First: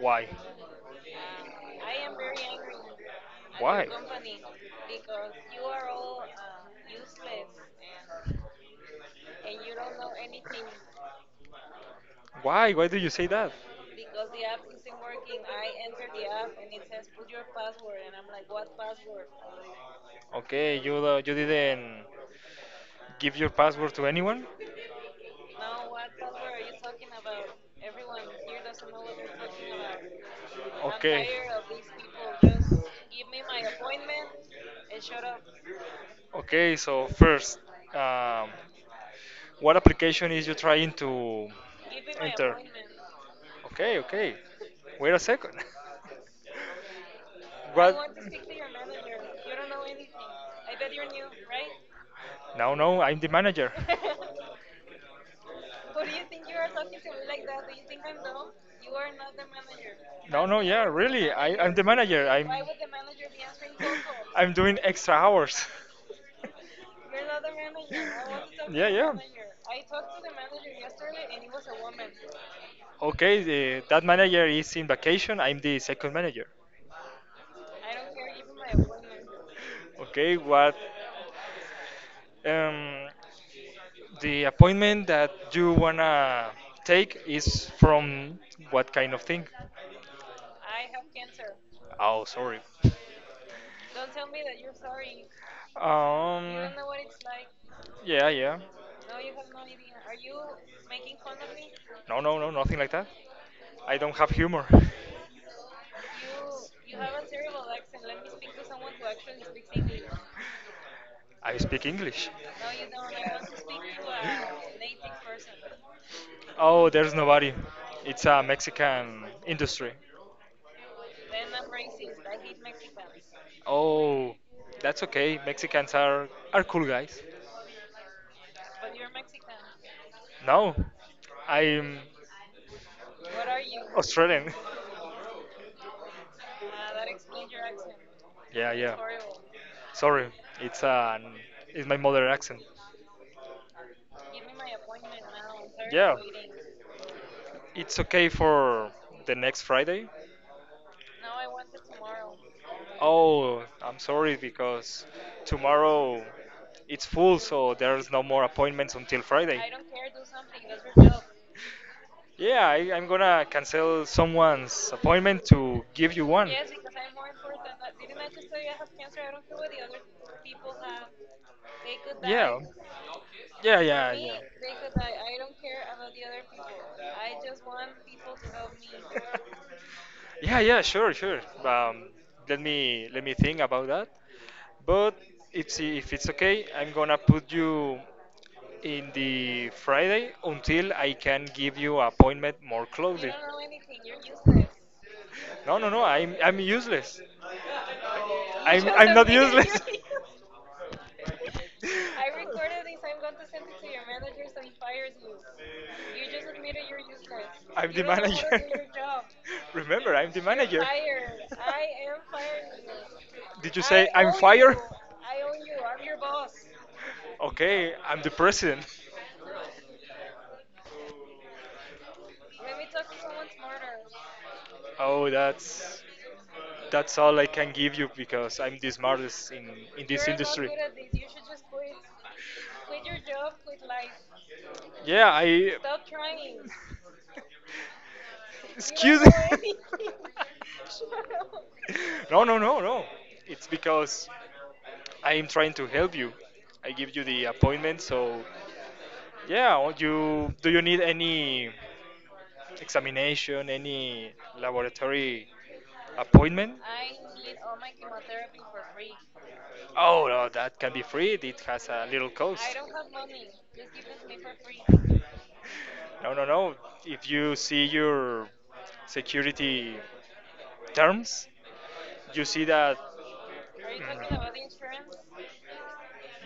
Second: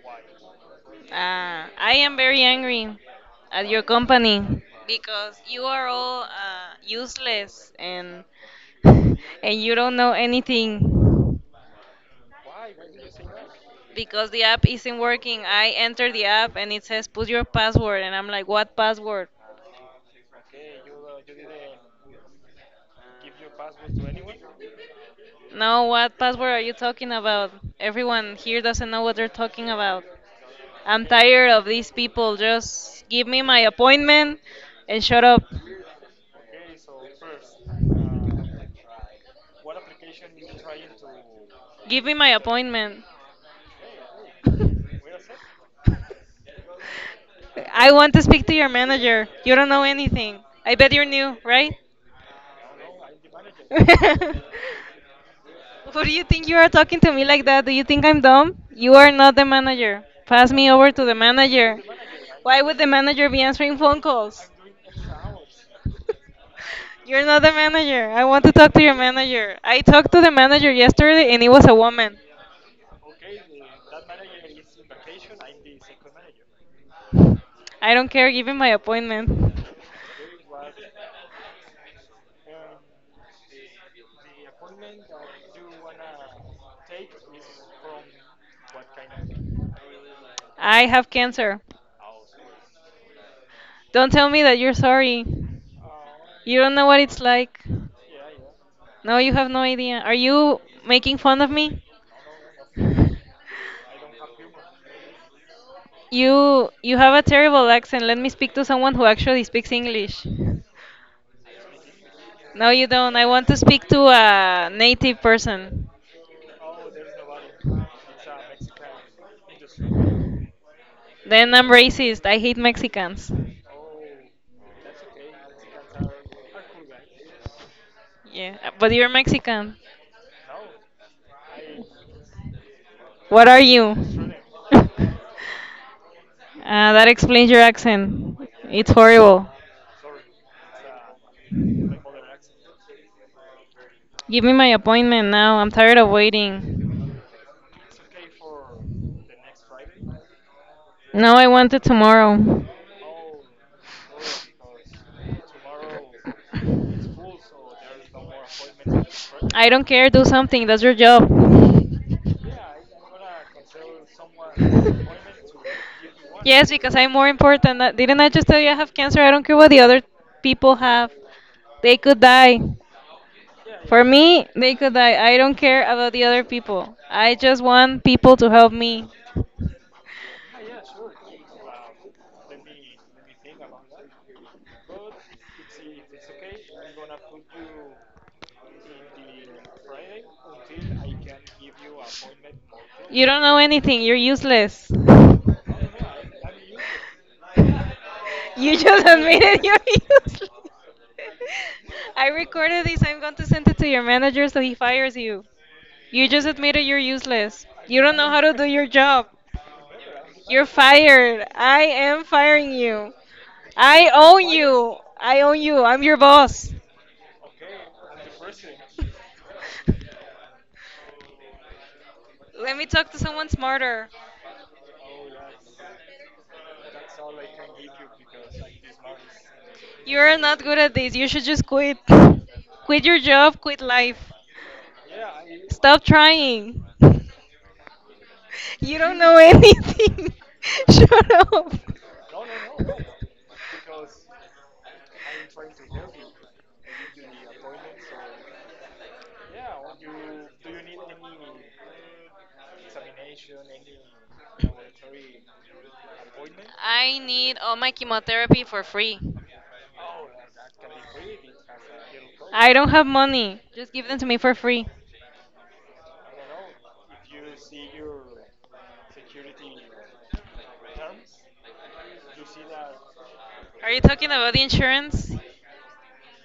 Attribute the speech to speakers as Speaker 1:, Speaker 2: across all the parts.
Speaker 1: Why?
Speaker 2: I
Speaker 1: I
Speaker 2: am
Speaker 1: am very
Speaker 2: very
Speaker 1: angry.
Speaker 2: angry at your
Speaker 1: Why?
Speaker 2: company
Speaker 1: Because
Speaker 2: because
Speaker 1: you
Speaker 2: you are
Speaker 1: are all
Speaker 2: all
Speaker 1: useless
Speaker 2: useless and and
Speaker 1: and you
Speaker 2: you don't
Speaker 1: don't
Speaker 2: know
Speaker 1: know anything.
Speaker 2: anything
Speaker 1: Why? Why do you say that? Because
Speaker 2: because the
Speaker 1: the app
Speaker 2: app
Speaker 1: isn't
Speaker 2: isn't
Speaker 1: working.
Speaker 2: working. I
Speaker 1: I entered
Speaker 2: enter the
Speaker 1: the app
Speaker 2: app
Speaker 1: and
Speaker 2: and it
Speaker 1: it
Speaker 2: says
Speaker 1: says
Speaker 2: put
Speaker 1: put
Speaker 2: your
Speaker 1: your password,
Speaker 2: password,
Speaker 1: and
Speaker 2: and
Speaker 1: I'm
Speaker 2: I'm like,
Speaker 1: like,
Speaker 2: what
Speaker 1: what password?
Speaker 2: password?
Speaker 1: Okay, you you didn't give your password to anyone?
Speaker 2: No,
Speaker 1: No, what
Speaker 2: what password
Speaker 1: password
Speaker 2: are
Speaker 1: are
Speaker 2: you
Speaker 1: you talking
Speaker 2: talking about?
Speaker 1: about? Everyone
Speaker 2: Everyone
Speaker 1: here
Speaker 2: here doesn't
Speaker 1: doesn't know
Speaker 2: know
Speaker 1: what
Speaker 2: what they're
Speaker 1: they're
Speaker 2: talking
Speaker 1: talking
Speaker 2: about.
Speaker 1: about. I'm,
Speaker 2: I'm
Speaker 1: okay,
Speaker 2: tired
Speaker 1: tired
Speaker 2: of
Speaker 1: of these
Speaker 2: these
Speaker 1: people.
Speaker 2: people.
Speaker 1: Just
Speaker 2: Just give
Speaker 1: give
Speaker 2: me
Speaker 1: me my
Speaker 2: my
Speaker 1: appointment
Speaker 2: appointment
Speaker 1: and
Speaker 2: and shut
Speaker 1: shut up.
Speaker 2: up.
Speaker 1: Okay, so first, um, what application is you trying to
Speaker 2: Give
Speaker 1: give
Speaker 2: me
Speaker 1: me my
Speaker 2: my
Speaker 1: enter appointment?
Speaker 2: appointment.
Speaker 1: Okay, okay. Wait a second. I,
Speaker 2: I
Speaker 1: what, want
Speaker 2: want to
Speaker 1: you.
Speaker 2: speak to your manager.
Speaker 1: You
Speaker 2: You
Speaker 1: don't
Speaker 2: don't
Speaker 1: know
Speaker 2: know
Speaker 1: anything.
Speaker 2: anything.
Speaker 1: I
Speaker 2: I
Speaker 1: bet
Speaker 2: bet you're
Speaker 1: you're new, right?
Speaker 2: new, right?
Speaker 1: No, no, I'm the manager.
Speaker 2: Who
Speaker 1: Who
Speaker 2: do
Speaker 1: do
Speaker 2: you
Speaker 1: you
Speaker 2: think
Speaker 1: think you
Speaker 2: you
Speaker 1: are
Speaker 2: are talking to me like that? Do you think I'm dumb?
Speaker 1: talking?
Speaker 2: You are not the manager.
Speaker 1: No,
Speaker 2: Pass
Speaker 1: no,
Speaker 2: me
Speaker 1: yeah,
Speaker 2: over to the
Speaker 1: really. I'm
Speaker 2: manager.
Speaker 1: the manager. I'm
Speaker 2: Why would the manager be answering phone calls?
Speaker 1: I'm doing extra hours.
Speaker 2: You're not the manager. I want to talk to
Speaker 1: Yeah,
Speaker 2: your
Speaker 1: yeah.
Speaker 2: manager. I talked to the manager yesterday and it was a woman.
Speaker 1: Okay, that manager is in vacation. I'm the second manager.
Speaker 2: I don't care. Give me my appointment.
Speaker 1: Okay, what um, the appointment that you wanna take is from what kind of thing?
Speaker 2: I have cancer.
Speaker 1: Oh, sorry.
Speaker 2: Don't tell me that you're sorry. You
Speaker 1: Um,
Speaker 2: don't know what it's like.
Speaker 1: Yeah, yeah.
Speaker 2: No, you have no idea. Are you making fun of me?
Speaker 1: No, no, no, nothing like that. I don't have humor.
Speaker 2: You have a terrible accent. Let me speak to someone who actually speaks English.
Speaker 1: I speak English.
Speaker 2: No, you don't. I want to speak to a native person.
Speaker 1: Oh, there's nobody. It's a Mexican industry.
Speaker 2: Then I'm racist. I hate Mexicans.
Speaker 1: Oh, that's okay. Mexicans are cool guys.
Speaker 2: Yeah, but you're Mexican.
Speaker 1: No, I'm
Speaker 2: What are you?
Speaker 1: Australian.
Speaker 2: That explains your accent.
Speaker 1: Yeah,
Speaker 2: It's
Speaker 1: yeah.
Speaker 2: horrible.
Speaker 1: Sorry, it's an it's my mother accent.
Speaker 2: Give me my appointment now. I'm tired of
Speaker 1: Yeah,
Speaker 2: waiting.
Speaker 1: it's okay for the next Friday.
Speaker 2: No, I want it tomorrow.
Speaker 1: Oh, I'm sorry because tomorrow it's full, so there's no more appointments until Friday.
Speaker 2: I don't care. Do something. That's your job.
Speaker 1: Yeah, I'm gonna cancel someone's appointment to give you one.
Speaker 2: Yes, because I'm more important. Didn't I just tell you I have cancer? I don't care what the other people have. They could
Speaker 1: Yeah,
Speaker 2: die.
Speaker 1: yeah,
Speaker 2: For
Speaker 1: yeah. Yeah.
Speaker 2: me, they could die. I don't care about the other people. I
Speaker 1: Yeah.
Speaker 2: just want people to help me.
Speaker 1: Yeah, yeah, sure, sure. Um, let me think about that. But it's if it's okay, I'm gonna put you in the Friday until I can give you appointment more
Speaker 2: You
Speaker 1: closely.
Speaker 2: don't know anything. You're useless.
Speaker 1: No, no, no. I'm useless.
Speaker 2: You
Speaker 1: I'm
Speaker 2: just
Speaker 1: I'm not
Speaker 2: admitted you're
Speaker 1: useless.
Speaker 2: useless. I recorded this. I'm going to send it to your manager so he fires you. You just admitted you're useless.
Speaker 1: I'm
Speaker 2: You
Speaker 1: the
Speaker 2: don't know how
Speaker 1: manager.
Speaker 2: to do your job.
Speaker 1: Remember, I'm the
Speaker 2: You're
Speaker 1: manager.
Speaker 2: fired. I am firing you.
Speaker 1: Did you say
Speaker 2: I
Speaker 1: I'm
Speaker 2: own
Speaker 1: fired?
Speaker 2: you. I own you. I'm your boss.
Speaker 1: Okay, I'm the president.
Speaker 2: Let me talk to someone smarter.
Speaker 1: Oh, that's all I can give you because I'm the smartest in this
Speaker 2: You're not
Speaker 1: industry.
Speaker 2: good at this. You should just quit. Quit your job, quit life.
Speaker 1: Yeah, I.
Speaker 2: Stop
Speaker 1: Stop trying. You,
Speaker 2: trying. You don't
Speaker 1: excuse me,
Speaker 2: know
Speaker 1: are me.
Speaker 2: anything. Shut up.
Speaker 1: No, no, no, no. It's because I am trying to help you. I give you the appointment, so yeah. What, you do you need any examination, any laboratory appointment? I
Speaker 2: I need
Speaker 1: need
Speaker 2: all
Speaker 1: all
Speaker 2: my
Speaker 1: my chemotherapy
Speaker 2: chemotherapy
Speaker 1: for
Speaker 2: for
Speaker 1: free.
Speaker 2: free. Can be
Speaker 1: Oh, no, that can be free. It has a little. I cost.
Speaker 2: I don't
Speaker 1: Don't.
Speaker 2: have money.
Speaker 1: Just
Speaker 2: Just
Speaker 1: give
Speaker 2: give them to me
Speaker 1: them.
Speaker 2: for free.
Speaker 1: No, no, no. If you see your security terms, you see that.
Speaker 2: Are you talking
Speaker 1: Mm.
Speaker 2: about the insurance? Yeah.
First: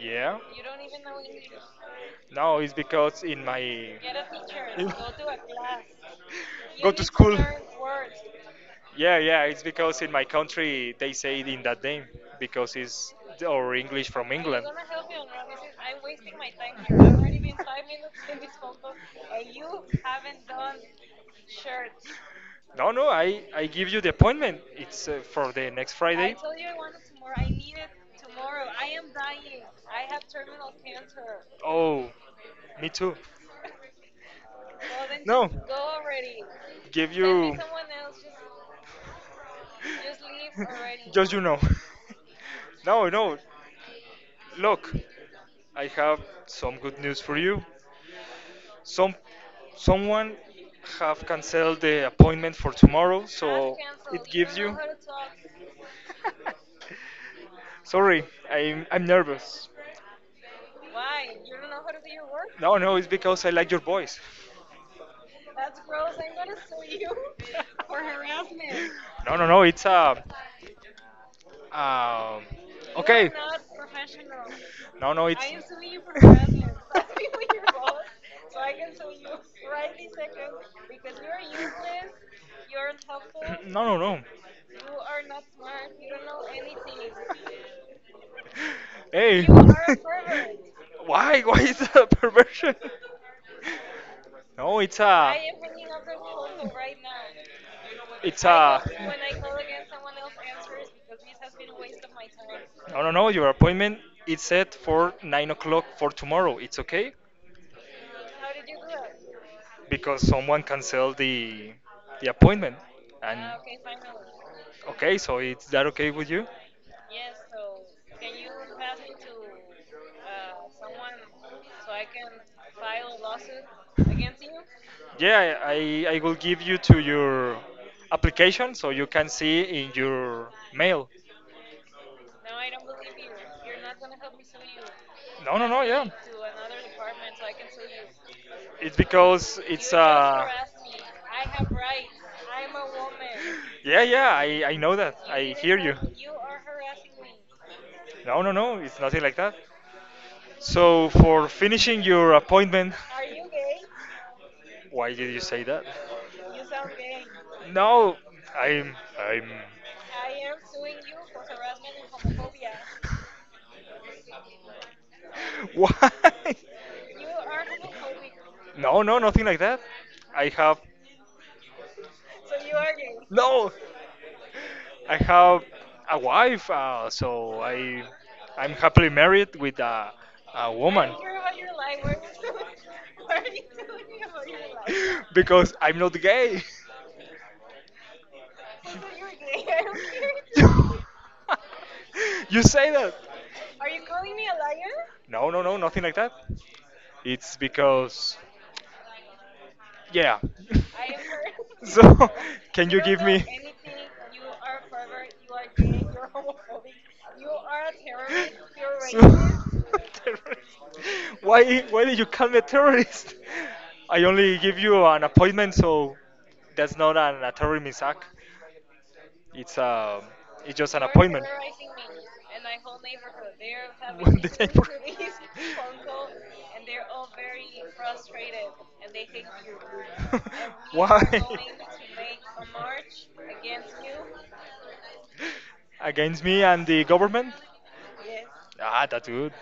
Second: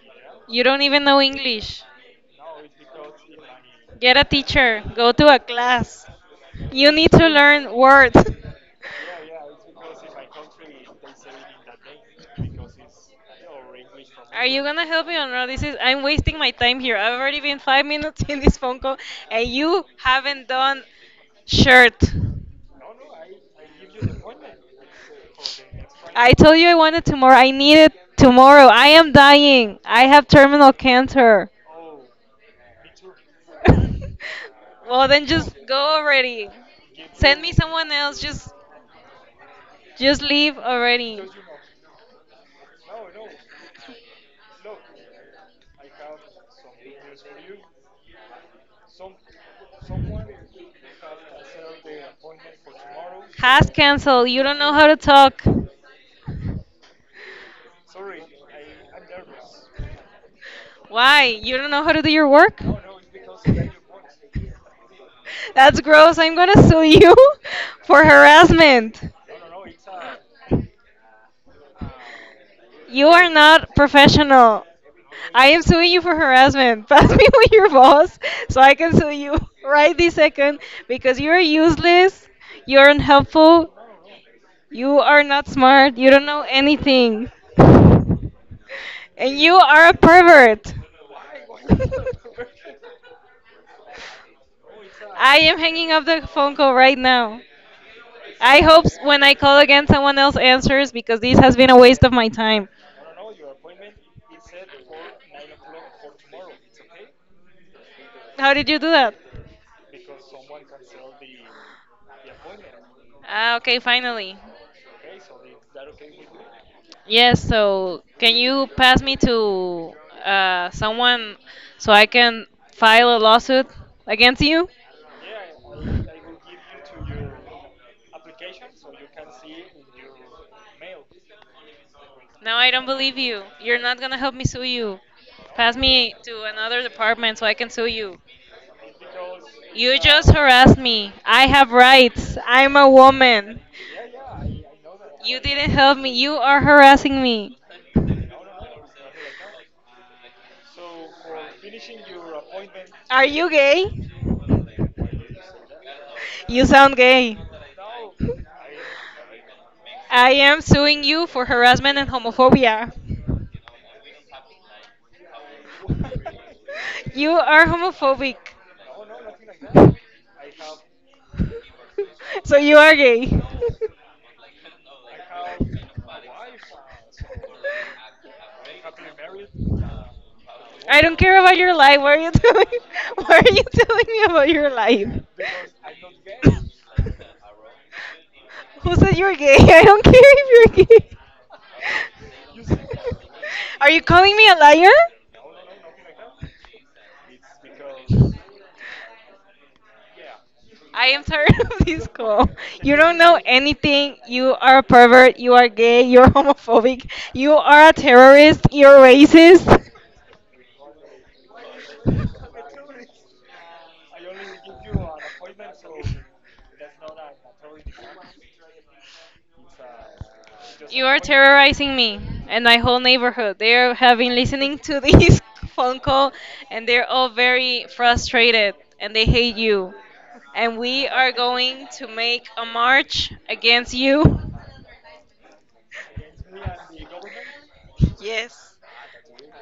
Speaker 1: Yeah.
Speaker 2: You don't even know English.
Speaker 1: No, it's because in my.
Speaker 2: Get a teacher.
Speaker 1: in-
Speaker 2: Go to a class.
Speaker 1: Go
Speaker 2: You
Speaker 1: to
Speaker 2: need to
Speaker 1: school.
Speaker 2: learn words.
Speaker 1: Yeah, yeah, it's because in my country they say it in that name because it's our English from
Speaker 2: Are you
Speaker 1: England.
Speaker 2: gonna help me or not? This is I'm wasting my time here. I've already been 5 minutes in this phone call
Speaker 1: And
Speaker 2: and
Speaker 1: you
Speaker 2: you
Speaker 1: haven't
Speaker 2: haven't
Speaker 1: done.
Speaker 2: done shirt.
Speaker 1: No, no, I give you the appointment. It's for the next, I,
Speaker 2: I
Speaker 1: Friday.
Speaker 2: told you I wanted tomorrow. I need it tomorrow. I am dying. I
Speaker 1: I.
Speaker 2: have terminal cancer.
Speaker 1: Oh, me too. Well
Speaker 2: Well,
Speaker 1: then,
Speaker 2: then
Speaker 1: no,
Speaker 2: just
Speaker 1: just
Speaker 2: go
Speaker 1: go already.
Speaker 2: already.
Speaker 1: Give, send me
Speaker 2: Send
Speaker 1: you.
Speaker 2: me someone
Speaker 1: Someone else,
Speaker 2: else. Just
Speaker 1: just
Speaker 2: just leave
Speaker 1: leave already.
Speaker 2: already.
Speaker 1: Just. No, no. Look, I have some good news for you. Some someone have canceled the appointment for tomorrow. Have so
Speaker 2: Has
Speaker 1: canceled. It. You
Speaker 2: canceled.
Speaker 1: don't
Speaker 2: You
Speaker 1: gives
Speaker 2: don't know
Speaker 1: don't know
Speaker 2: how to
Speaker 1: you
Speaker 2: talk.
Speaker 1: how to sorry, I'm nervous.
Speaker 2: Why? You don't know how to do your work?
Speaker 1: No, no, it's because I like your voice.
Speaker 2: That's gross. I'm gonna sue you for harassment.
Speaker 1: No, no, no, it's um,
Speaker 2: You are
Speaker 1: okay.
Speaker 2: not professional.
Speaker 1: No, no, it's.
Speaker 2: I am suing you for harassment. Pass me with your boss so I can sue you right this second because you're useless, you're unhelpful,
Speaker 1: No, no,
Speaker 2: you are not smart, you don't know
Speaker 1: no.
Speaker 2: anything, and
Speaker 1: Hey.
Speaker 2: you
Speaker 1: You are
Speaker 2: are a
Speaker 1: a pervert.
Speaker 2: pervert.
Speaker 1: Why? Why is that a perversion? No, it's I
Speaker 2: I
Speaker 1: a.
Speaker 2: am
Speaker 1: Am bringing
Speaker 2: hanging up
Speaker 1: up the
Speaker 2: the phone call
Speaker 1: photo
Speaker 2: right
Speaker 1: right
Speaker 2: now.
Speaker 1: now. It's
Speaker 2: I
Speaker 1: I a.
Speaker 2: hope
Speaker 1: Will, when
Speaker 2: when
Speaker 1: I
Speaker 2: I
Speaker 1: call
Speaker 2: call again,
Speaker 1: again.
Speaker 2: someone else answers because this has been a waste of my time.
Speaker 1: No, no, no. Your appointment is set for 9 o'clock for tomorrow. It's okay.
Speaker 2: How
Speaker 1: How
Speaker 2: did
Speaker 1: did you
Speaker 2: you
Speaker 1: do
Speaker 2: do that?
Speaker 1: that? Because someone canceled the appointment, and
Speaker 2: Ah,
Speaker 1: ah,
Speaker 2: okay,
Speaker 1: okay, finally.
Speaker 2: finally.
Speaker 1: Okay, so is that okay with you? Yes.
Speaker 2: Yes,
Speaker 1: So
Speaker 2: so
Speaker 1: so
Speaker 2: can
Speaker 1: can you
Speaker 2: you pass
Speaker 1: pass,
Speaker 2: me to
Speaker 1: uh, someone
Speaker 2: someone so
Speaker 1: so.
Speaker 2: I can file a lawsuit against you?
Speaker 1: Yeah, I will give you to your application so you can see in your mail.
Speaker 2: No,
Speaker 1: No,
Speaker 2: I
Speaker 1: I
Speaker 2: don't
Speaker 1: don't
Speaker 2: believe
Speaker 1: believe you.
Speaker 2: you. You're
Speaker 1: You're
Speaker 2: not
Speaker 1: not going
Speaker 2: gonna
Speaker 1: to
Speaker 2: help
Speaker 1: help
Speaker 2: me
Speaker 1: me
Speaker 2: sue
Speaker 1: sue you.
Speaker 2: you.
Speaker 1: No, no,
Speaker 2: Pass
Speaker 1: no, yeah. To
Speaker 2: me to another
Speaker 1: another department
Speaker 2: department
Speaker 1: so
Speaker 2: so
Speaker 1: I
Speaker 2: I
Speaker 1: can
Speaker 2: can
Speaker 1: sue
Speaker 2: sue
Speaker 1: you.
Speaker 2: you.
Speaker 1: It's because it's
Speaker 2: You
Speaker 1: you just,
Speaker 2: just harassed
Speaker 1: Harassed me.
Speaker 2: me.
Speaker 1: I
Speaker 2: I
Speaker 1: have
Speaker 2: have
Speaker 1: rights.
Speaker 2: rights.
Speaker 1: I'm
Speaker 2: I'm
Speaker 1: a,
Speaker 2: a woman.
Speaker 1: yeah, yeah, I know that.
Speaker 2: You
Speaker 1: I
Speaker 2: didn't
Speaker 1: hear you.
Speaker 2: help me.
Speaker 1: You
Speaker 2: You are
Speaker 1: are.
Speaker 2: harassing me.
Speaker 1: No, no, no, it's nothing like that. So, for finishing your appointment,
Speaker 2: Are
Speaker 1: are
Speaker 2: you
Speaker 1: you gay?
Speaker 2: gay?
Speaker 1: Why did you say that?
Speaker 2: You sound gay.
Speaker 1: No, I'm
Speaker 2: I am suing you for harassment and homophobia.
Speaker 1: why?
Speaker 2: You are homophobic.
Speaker 1: No, no, nothing like that. I have
Speaker 2: So you are gay.
Speaker 1: no. I have a wife, so I'm happily married with a
Speaker 2: I
Speaker 1: woman.
Speaker 2: don't care about your life. Why are you telling? Why are you telling me about your life?
Speaker 1: Because I'm not gay.
Speaker 2: Who said you're gay? I don't care if you're gay.
Speaker 1: You say that? Are
Speaker 2: Are
Speaker 1: you
Speaker 2: you calling
Speaker 1: calling me
Speaker 2: me a
Speaker 1: a
Speaker 2: liar?
Speaker 1: liar? No, no, no, nothing like that. It's because, yeah.
Speaker 2: I
Speaker 1: I am
Speaker 2: am tired of this
Speaker 1: so,
Speaker 2: call.
Speaker 1: can.
Speaker 2: You
Speaker 1: You don't
Speaker 2: don't
Speaker 1: give know me
Speaker 2: know
Speaker 1: anything.
Speaker 2: anything.
Speaker 1: You
Speaker 2: You are a pervert. You
Speaker 1: are
Speaker 2: are
Speaker 1: gay.
Speaker 2: gay. You're
Speaker 1: You're homo.
Speaker 2: homophobic.
Speaker 1: You
Speaker 2: You are
Speaker 1: are.
Speaker 2: a terrorist. You're
Speaker 1: So,
Speaker 2: racist.
Speaker 1: terrorist. Why did you call me a terrorist? I only give you an appointment, so that's not an a terrorism act. It's um, it's just an
Speaker 2: You are
Speaker 1: appointment.
Speaker 2: terrorizing me and my whole
Speaker 1: So
Speaker 2: neighborhood. They are
Speaker 1: they're having
Speaker 2: having
Speaker 1: when the these
Speaker 2: listening
Speaker 1: neighbor
Speaker 2: to
Speaker 1: these
Speaker 2: this phone
Speaker 1: phone calls,
Speaker 2: call
Speaker 1: and
Speaker 2: and
Speaker 1: they're
Speaker 2: they're all
Speaker 1: all very
Speaker 2: very
Speaker 1: frustrated,
Speaker 2: frustrated
Speaker 1: and
Speaker 2: and they
Speaker 1: they say,
Speaker 2: hate you.
Speaker 1: and
Speaker 2: And
Speaker 1: we
Speaker 2: we
Speaker 1: why are. Why?
Speaker 2: are
Speaker 1: Going to
Speaker 2: going to
Speaker 1: make
Speaker 2: make a
Speaker 1: a march
Speaker 2: march against
Speaker 1: against you,
Speaker 2: you.
Speaker 1: against me and the government. Yes.
Speaker 2: Yes.
Speaker 1: Ah, that's good.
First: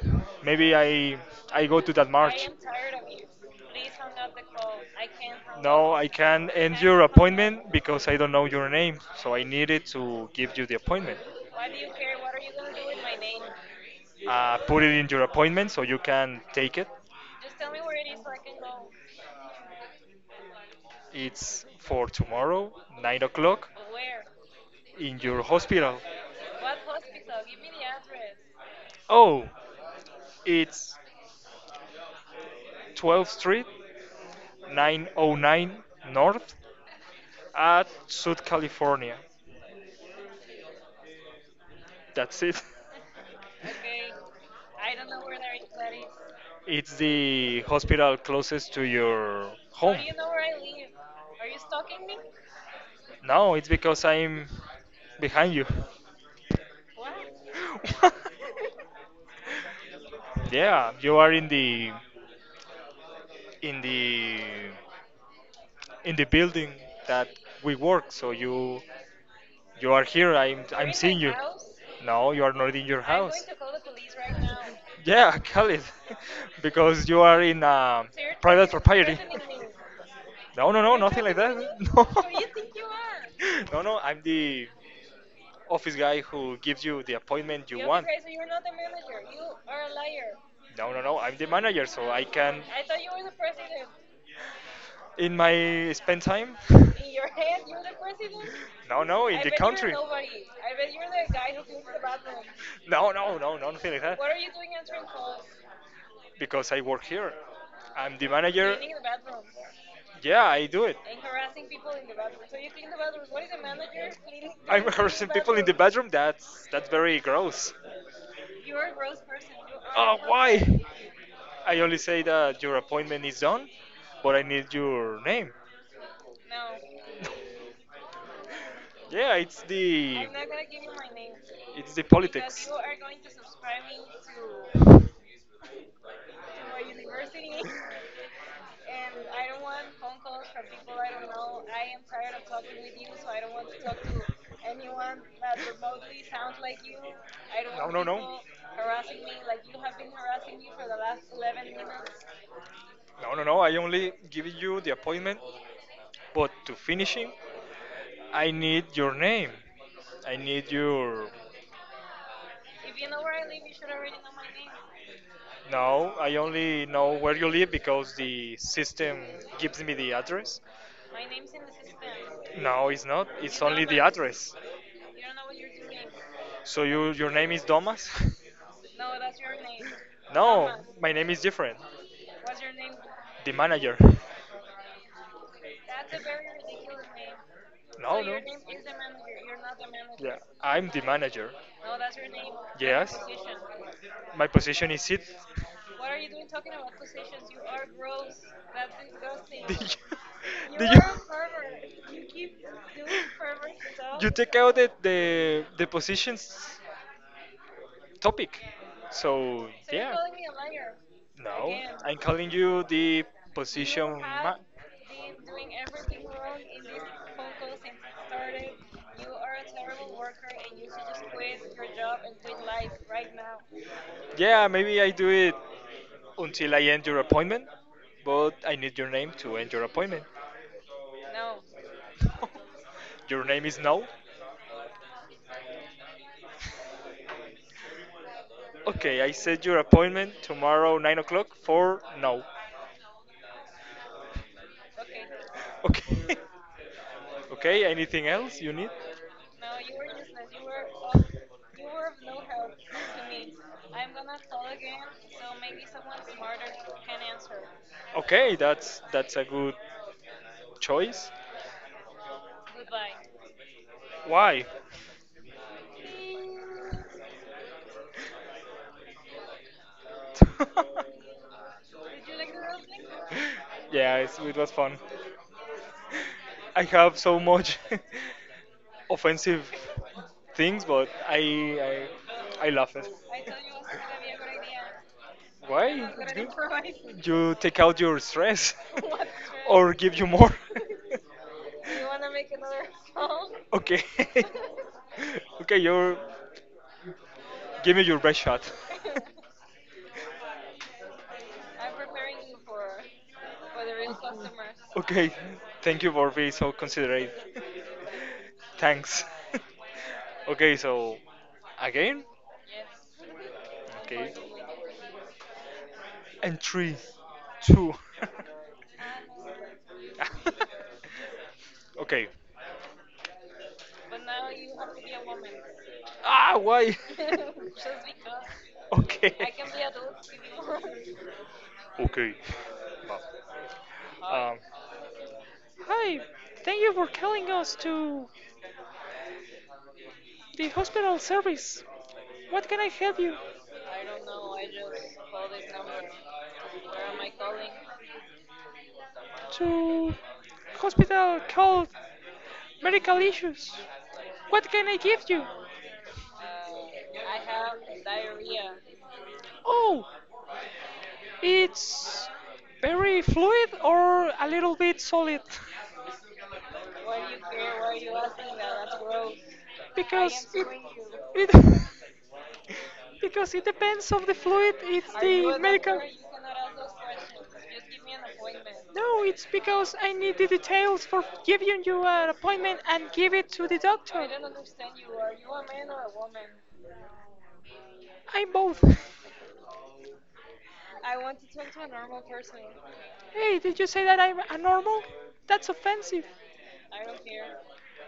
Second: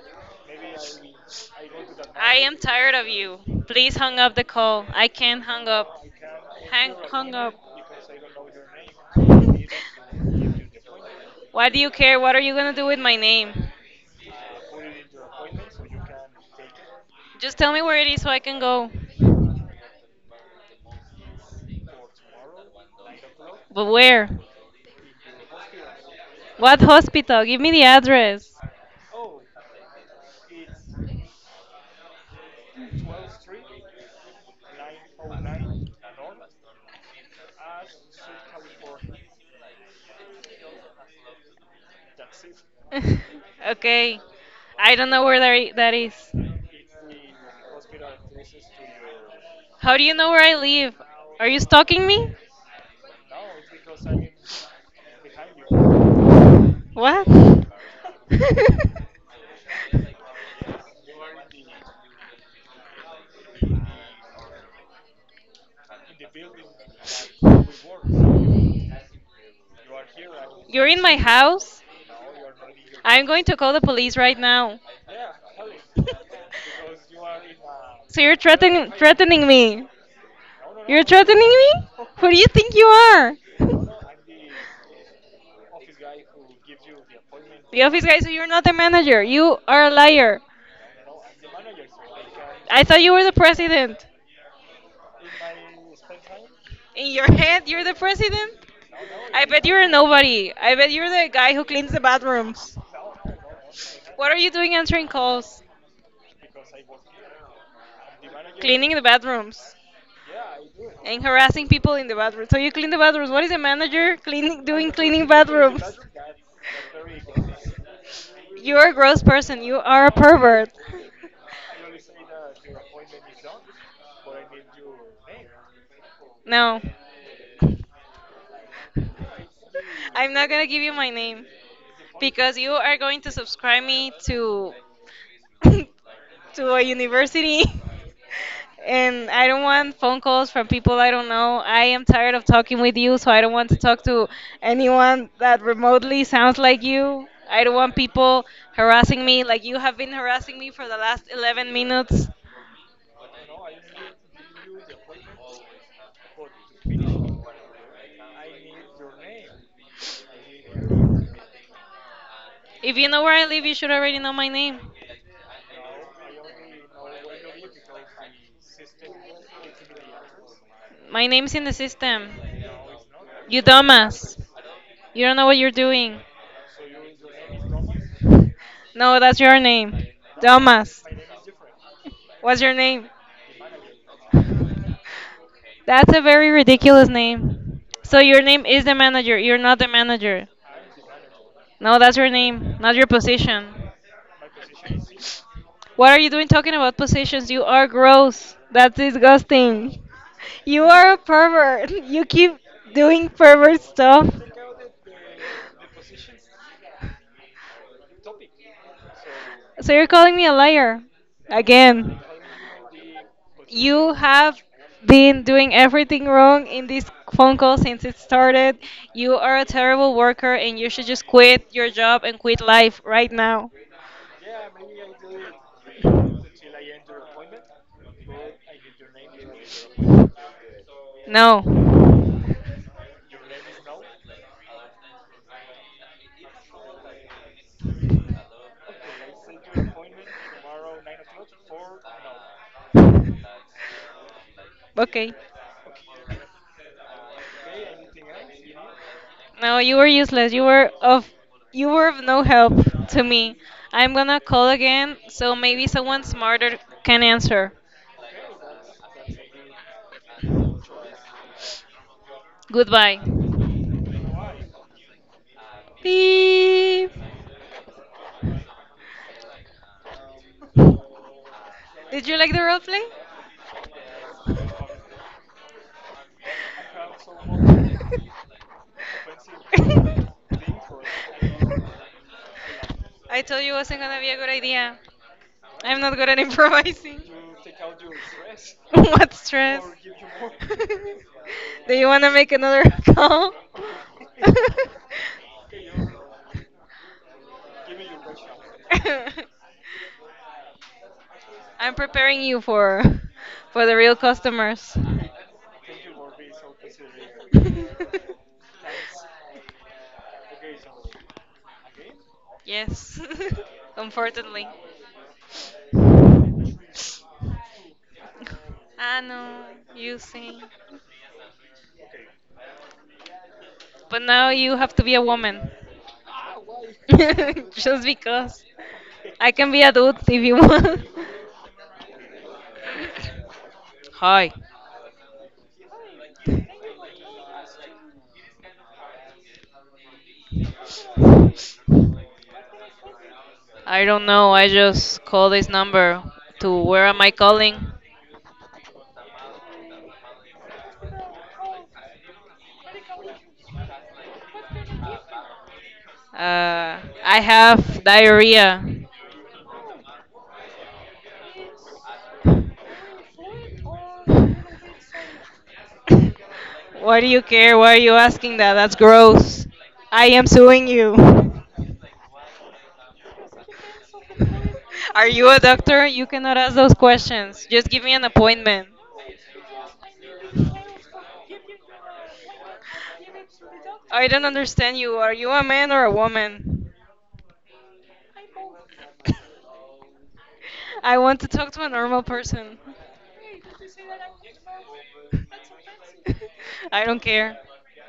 Speaker 1: Maybe I go to that
Speaker 2: I
Speaker 1: march.
Speaker 2: am tired of you. Please hung up the call. I can't hung
Speaker 1: No,
Speaker 2: up.
Speaker 1: I can't end
Speaker 2: Hang
Speaker 1: your
Speaker 2: hung up.
Speaker 1: appointment because I don't know your name, so I needed to give you the appointment. Why
Speaker 2: Why
Speaker 1: do
Speaker 2: do you
Speaker 1: you care?
Speaker 2: care?
Speaker 1: What
Speaker 2: What
Speaker 1: are
Speaker 2: are
Speaker 1: you
Speaker 2: you gonna
Speaker 1: gonna
Speaker 2: do
Speaker 1: do
Speaker 2: with
Speaker 1: with my
Speaker 2: my
Speaker 1: name?
Speaker 2: name?
Speaker 1: Put it in your appointment so you can take it. Just
Speaker 2: Just
Speaker 1: tell
Speaker 2: tell
Speaker 1: me
Speaker 2: me
Speaker 1: where
Speaker 2: where it
Speaker 1: it is
Speaker 2: is
Speaker 1: so
Speaker 2: so
Speaker 1: I
Speaker 2: I
Speaker 1: can
Speaker 2: can
Speaker 1: go.
Speaker 2: go.
Speaker 1: It's for tomorrow, 9 o'clock,
Speaker 2: But where?
Speaker 1: in your
Speaker 2: What
Speaker 1: hospital?
Speaker 2: hospital? Give me the address.
Speaker 1: Oh, it's 12th Street, 909 North at South California. That's it.
Speaker 2: Okay. I don't know where that is.
Speaker 1: It's the hospital closest to your
Speaker 2: How
Speaker 1: home.
Speaker 2: do you know where I live? Are you stalking me?
Speaker 1: No, it's because I'm behind you.
Speaker 2: What?
Speaker 1: Yeah, you are in the in the in the building that we work. So you are here. I'm
Speaker 2: You're
Speaker 1: I'm
Speaker 2: in my
Speaker 1: seeing you.
Speaker 2: house?
Speaker 1: No, you are not in your
Speaker 2: I'm going
Speaker 1: house.
Speaker 2: to call the police right now.
Speaker 1: Yeah, call it because you are in
Speaker 2: So you're
Speaker 1: private
Speaker 2: threatening
Speaker 1: property.
Speaker 2: threatening me.
Speaker 1: No, no, no,
Speaker 2: You're
Speaker 1: nothing like
Speaker 2: threatening
Speaker 1: that.
Speaker 2: me? Who do you think you are?
Speaker 1: No, no, no. I'm the office guy who gives you the appointment
Speaker 2: The
Speaker 1: you
Speaker 2: office
Speaker 1: want.
Speaker 2: guy, so you're not the manager. You are a liar.
Speaker 1: No, no, no. I'm the manager, so I can.
Speaker 2: I thought you were the president.
Speaker 1: In my spend time.
Speaker 2: In
Speaker 1: In your
Speaker 2: your
Speaker 1: head,
Speaker 2: head,
Speaker 1: you're
Speaker 2: you're the
Speaker 1: the president?
Speaker 2: president?
Speaker 1: No, no, in
Speaker 2: I
Speaker 1: I the bet
Speaker 2: bet you're a
Speaker 1: country, you're nobody.
Speaker 2: nobody. I
Speaker 1: I
Speaker 2: bet
Speaker 1: bet you're
Speaker 2: you're the
Speaker 1: the
Speaker 2: guy
Speaker 1: guy who
Speaker 2: who
Speaker 1: cleans
Speaker 2: cleans the
Speaker 1: the bathroom.
Speaker 2: bathrooms.
Speaker 1: No, no, no, no, nothing like that. What
Speaker 2: What
Speaker 1: are
Speaker 2: are you
Speaker 1: you doing
Speaker 2: doing
Speaker 1: answering
Speaker 2: answering
Speaker 1: calls?
Speaker 2: calls?
Speaker 1: Because I work here. I'm the manager.
Speaker 2: Cleaning
Speaker 1: Cleaning
Speaker 2: the
Speaker 1: the bathroom.
Speaker 2: bathrooms
Speaker 1: Yeah, I do it. And
Speaker 2: and
Speaker 1: harassing
Speaker 2: harassing
Speaker 1: people
Speaker 2: people in
Speaker 1: in
Speaker 2: the
Speaker 1: the bathroom.
Speaker 2: bathroom. So
Speaker 1: So
Speaker 2: you
Speaker 1: you
Speaker 2: clean
Speaker 1: clean the
Speaker 2: the
Speaker 1: bathroom?
Speaker 2: bathrooms.
Speaker 1: What
Speaker 2: What is
Speaker 1: is
Speaker 2: a
Speaker 1: a manager
Speaker 2: manager
Speaker 1: cleaning
Speaker 2: cleaning
Speaker 1: I'm cleaning the
Speaker 2: doing cleaning
Speaker 1: harassing people in the
Speaker 2: bathrooms?
Speaker 1: bathroom bathroom. That's very gross. You're
Speaker 2: You're a
Speaker 1: a gross
Speaker 2: gross
Speaker 1: person.
Speaker 2: person.
Speaker 1: You
Speaker 2: You are a
Speaker 1: are a. Oh, gross, why?
Speaker 2: pervert.
Speaker 1: Person. I only say that your appointment is done, but I need your name.
Speaker 2: No.
Speaker 1: Yeah, it's the
Speaker 2: I'm not gonna give you my name,
Speaker 1: it's the
Speaker 2: because
Speaker 1: politics.
Speaker 2: you are going to subscribe me to to a university and I don't want phone calls from people I don't know. I am tired of talking with you, so I don't want to talk to anyone that remotely sounds like you. I don't
Speaker 1: No,
Speaker 2: want
Speaker 1: no, no.
Speaker 2: people harassing me like you have been harassing me for the last 11 minutes.
Speaker 1: No, no, no. I only give you the appointment, but to finishing, I need your name. I need your.
Speaker 2: If
Speaker 1: If you
Speaker 2: you
Speaker 1: know
Speaker 2: know
Speaker 1: where
Speaker 2: where
Speaker 1: I
Speaker 2: I
Speaker 1: live,
Speaker 2: live,
Speaker 1: you
Speaker 2: you
Speaker 1: should
Speaker 2: should
Speaker 1: already
Speaker 2: already
Speaker 1: know
Speaker 2: know
Speaker 1: my
Speaker 2: my
Speaker 1: name.
Speaker 2: name.
Speaker 1: No, I only know where you live because the system gives me the address. My
Speaker 2: My
Speaker 1: name is
Speaker 2: name's in the system.
Speaker 1: system. No, it's not. It's
Speaker 2: You
Speaker 1: It's only the Thomas.
Speaker 2: dumbass.
Speaker 1: Address.
Speaker 2: You don't know what you're doing.
Speaker 1: So you, your name is Thomas? No,
Speaker 2: No, that's
Speaker 1: that's
Speaker 2: your
Speaker 1: me.
Speaker 2: name.
Speaker 1: No, Thomas,
Speaker 2: Thomas.
Speaker 1: my name is different.
Speaker 2: What's
Speaker 1: What's your
Speaker 2: your
Speaker 1: name?
Speaker 2: name?
Speaker 1: The manager. So,
Speaker 2: That's a very ridiculous name. So
Speaker 1: no, no, you're.
Speaker 2: your name is the manager. You're not the
Speaker 1: Yeah,
Speaker 2: manager.
Speaker 1: I'm the manager. No,
Speaker 2: No, that's
Speaker 1: that
Speaker 2: your
Speaker 1: name.
Speaker 2: name,
Speaker 1: What's your,
Speaker 2: not your
Speaker 1: yes, your position?
Speaker 2: position.
Speaker 1: My position is it.
Speaker 2: What are you
Speaker 1: What
Speaker 2: doing talking about
Speaker 1: position?
Speaker 2: positions? You are gross. That's
Speaker 1: Did
Speaker 2: disgusting.
Speaker 1: you,
Speaker 2: You
Speaker 1: did you,
Speaker 2: are a pervert. You keep doing pervert stuff.
Speaker 1: you take out the positions topic. So,
Speaker 2: So you're
Speaker 1: yeah.
Speaker 2: calling me a liar.
Speaker 1: No, I'm
Speaker 2: Again.
Speaker 1: calling you the position.
Speaker 2: You have been doing everything wrong in this phone call since it started. You are a terrible worker and you should just quit your job and quit life right now.
Speaker 1: Yeah, maybe I do it until I end your appointment, but I need your name to end your appointment.
Speaker 2: No.
Speaker 1: Your name is no. Okay, I set your appointment tomorrow, 9 o'clock, for now.
Speaker 2: Okay.
Speaker 1: Okay. Okay, anything else you need?
Speaker 2: No, you were useless. You were of no help to me. I'm gonna call again, so maybe someone smarter can answer.
Speaker 1: Okay, that's a good choice.
Speaker 2: Goodbye.
Speaker 1: Why?
Speaker 2: Beep. Did you like the role play?
Speaker 1: Yeah, it was fun. I have so much offensive things, but I I laugh it.
Speaker 2: I told you it wasn't gonna be a good idea. I'm
Speaker 1: Why?
Speaker 2: not good at
Speaker 1: It's
Speaker 2: improvising.
Speaker 1: good. You take out your stress,
Speaker 2: What stress?
Speaker 1: or give you more.
Speaker 2: Do you wanna make another call?
Speaker 1: Okay. Okay, you're. Give me your best shot.
Speaker 2: I'm preparing you for the real customers.
Speaker 1: Okay, thank you for being so considerate. Thanks. Okay, so again?
Speaker 2: Yes,
Speaker 1: Okay.
Speaker 2: unfortunately.
Speaker 1: And three, two.
Speaker 2: I know, you see.
Speaker 1: Okay.
Speaker 2: But now you have to be a woman.
Speaker 1: Ah, why?
Speaker 2: Just because.
Speaker 1: Okay.
Speaker 2: I can be a dude if you want.
Speaker 1: Okay.
Speaker 2: Hi.
Speaker 1: Wow. Hi, thank you for calling us to the hospital service. What can I help you?
Speaker 2: I
Speaker 1: I don't
Speaker 2: don't know.
Speaker 1: know. I
Speaker 2: I
Speaker 1: just
Speaker 2: just call
Speaker 1: call
Speaker 2: this
Speaker 1: this number.
Speaker 2: number. To where
Speaker 1: Where
Speaker 2: am
Speaker 1: am
Speaker 2: I
Speaker 1: I calling?
Speaker 2: calling?
Speaker 1: To hospital called medical issues. What can I give you?
Speaker 2: I
Speaker 1: I have.
Speaker 2: have diarrhea.
Speaker 1: Oh, it's very fluid or a little bit solid.
Speaker 2: Why do you
Speaker 1: Why
Speaker 2: care? Why are
Speaker 1: do
Speaker 2: you
Speaker 1: you
Speaker 2: asking
Speaker 1: asking
Speaker 2: that? That's
Speaker 1: that?
Speaker 2: gross. I am
Speaker 1: Because
Speaker 2: suing you.
Speaker 1: it because it depends on the fluid. It's
Speaker 2: Are you
Speaker 1: the
Speaker 2: a
Speaker 1: a medical.
Speaker 2: doctor? You cannot ask those questions. Just give me an appointment.
Speaker 1: No, it's because I need the details for giving you an appointment and give it to the doctor.
Speaker 2: I don't understand you. Are you a man or a woman?
Speaker 1: I'm both.
Speaker 2: I want to talk to a normal person.
Speaker 1: Hey, did you say that I'm a normal? That's offensive.
Speaker 2: I don't care.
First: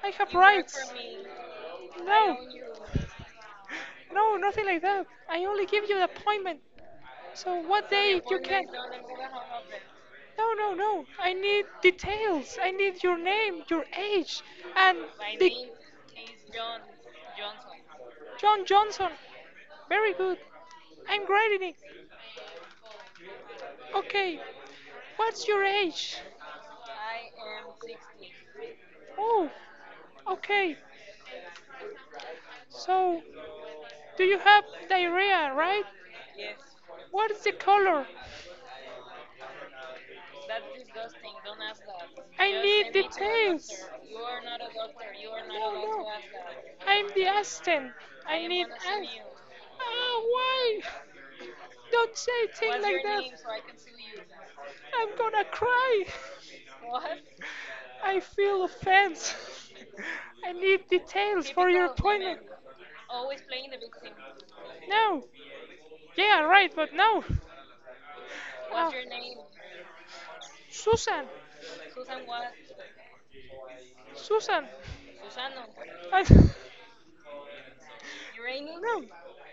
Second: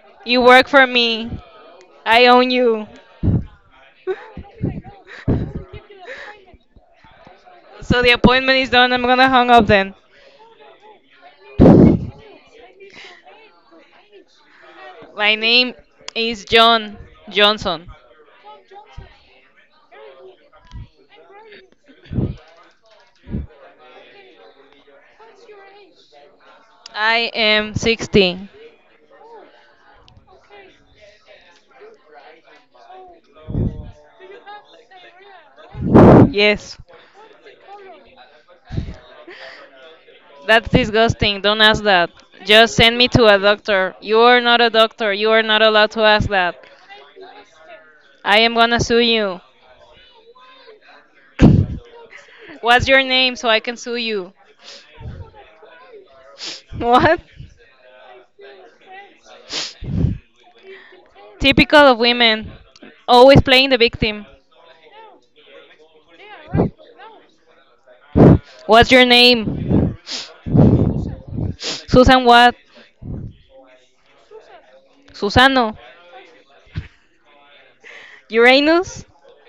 Speaker 1: I have
Speaker 2: You work
Speaker 1: rights.
Speaker 2: for me. I
Speaker 1: No.
Speaker 2: own you.
Speaker 1: No, nothing like that. I only give you the appointment. So what
Speaker 2: So the
Speaker 1: day you
Speaker 2: appointment
Speaker 1: can?
Speaker 2: is done. I'm gonna hang up then.
Speaker 1: No, no, no. I need details. I need your name, your age, and
Speaker 2: My
Speaker 1: the
Speaker 2: name is John Johnson.
Speaker 1: John Johnson. Very good. I'm great in it. Okay. What's your age?
Speaker 2: I
Speaker 1: I
Speaker 2: am 16.
Speaker 1: Oh, okay. So, do you have diarrhea, right?
Speaker 2: Yes,
Speaker 1: What is the color? That
Speaker 2: that's disgusting. Don't ask that.
Speaker 1: I
Speaker 2: Just
Speaker 1: need
Speaker 2: send me to a
Speaker 1: details.
Speaker 2: doctor. You are not a doctor. You are not
Speaker 1: No,
Speaker 2: allowed to
Speaker 1: no.
Speaker 2: ask that.
Speaker 1: I'm the assistant. I
Speaker 2: I
Speaker 1: I
Speaker 2: am
Speaker 1: need.
Speaker 2: gonna sue
Speaker 1: Monitoring.
Speaker 2: you.
Speaker 1: Oh, why? Don't say things
Speaker 2: What's
Speaker 1: like
Speaker 2: your
Speaker 1: that. Name?
Speaker 2: name so I can sue you?
Speaker 1: I'm gonna cry. What?
Speaker 2: What?
Speaker 1: I feel offense. I need details for
Speaker 2: Typical
Speaker 1: your
Speaker 2: of
Speaker 1: appointment.
Speaker 2: women. Always playing the victim.
Speaker 1: No. Yeah, right, but no. Uh,
Speaker 2: What's your name?
Speaker 1: Susan.
Speaker 2: Susan what?
Speaker 1: Susan.
Speaker 2: Susano.
Speaker 1: I, no.
Speaker 2: Uranus?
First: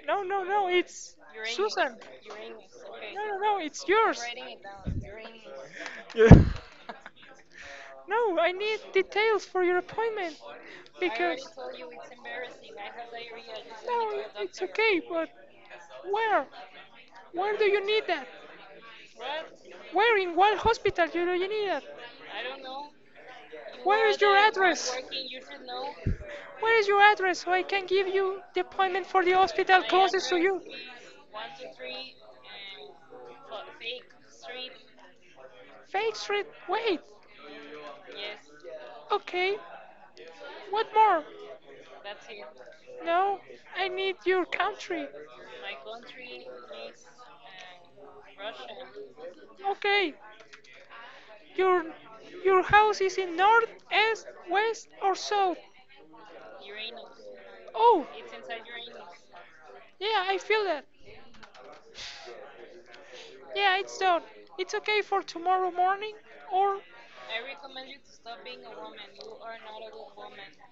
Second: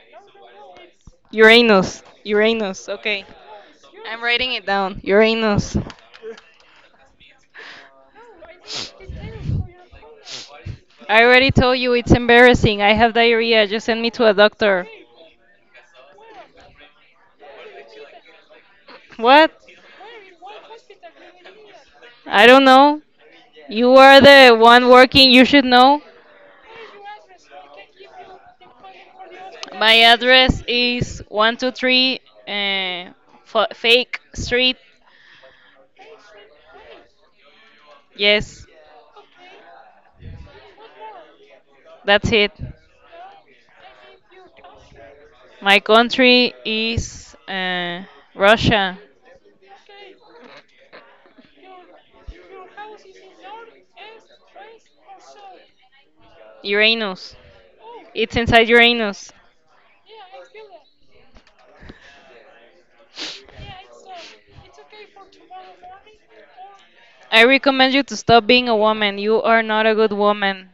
Speaker 1: No, no, no. It's Susan.
Speaker 2: Uranus. Uranus. Okay.
Speaker 1: No, no, no. It's
Speaker 2: I'm
Speaker 1: yours.
Speaker 2: writing it down. Uranus.
Speaker 1: Yeah. No, I need details for your appointment
Speaker 2: I
Speaker 1: because
Speaker 2: already told you it's embarrassing. I have diarrhea. Just send me
Speaker 1: no.
Speaker 2: to a doctor.
Speaker 1: Okay, but where? Where do you need that?
Speaker 2: What?
Speaker 1: Where in what hospital do you need that?
Speaker 2: I don't know. You
Speaker 1: Where
Speaker 2: are
Speaker 1: is your
Speaker 2: the one
Speaker 1: address?
Speaker 2: working. You should know.
Speaker 1: Where is your address so I can give you the appointment for the hospital
Speaker 2: My
Speaker 1: closest to
Speaker 2: address
Speaker 1: you?
Speaker 2: is 123 Fake Street.
Speaker 1: Fake Street, wait. Yes,
Speaker 2: Yes,
Speaker 1: okay, what more? That's
Speaker 2: that's
Speaker 1: it.
Speaker 2: it.
Speaker 1: No, I need your country.
Speaker 2: My
Speaker 1: My name
Speaker 2: country
Speaker 1: is
Speaker 2: is
Speaker 1: uh,
Speaker 2: Russia.
Speaker 1: Ro- okay, Your your house is in north, east, west, or south?
Speaker 2: Uranus.
Speaker 1: Oh,
Speaker 2: It's inside Uranus.
Speaker 1: yeah, I feel that. Yeah, it's done. It's okay for tomorrow morning, or I
Speaker 2: I
Speaker 1: recommend
Speaker 2: recommend
Speaker 1: you you
Speaker 2: you
Speaker 1: to
Speaker 2: to
Speaker 1: stop
Speaker 2: stop
Speaker 1: being a
Speaker 2: being a
Speaker 1: a woman.
Speaker 2: woman. You
Speaker 1: Woman. Are
Speaker 2: are
Speaker 1: not
Speaker 2: not
Speaker 1: a
Speaker 2: a
Speaker 1: good
Speaker 2: good
Speaker 1: woman.
Speaker 2: woman.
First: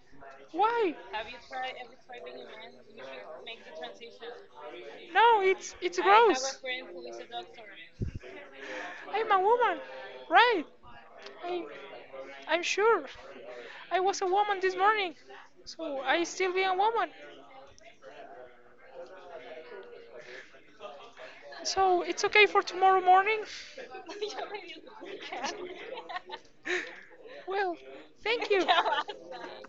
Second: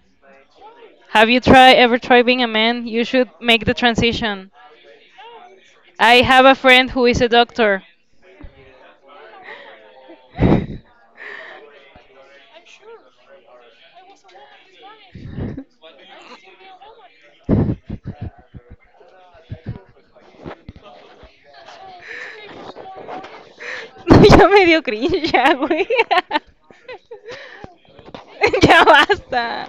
Speaker 1: Why? Have
Speaker 2: Have you try ever tried being a man?
Speaker 1: you
Speaker 2: You should make the
Speaker 1: made?
Speaker 2: transition.
Speaker 1: Sense? No, it's
Speaker 2: I have a
Speaker 1: gross.
Speaker 2: friend who is a doctor.
Speaker 1: I'm a woman, right? I I'm sure. I was a woman this morning, so I still be a woman. So it's okay for tomorrow morning?
Speaker 2: No, Ya me dio cringe, ya, güey.
Speaker 1: Well, thank you.
Speaker 2: Ya basta.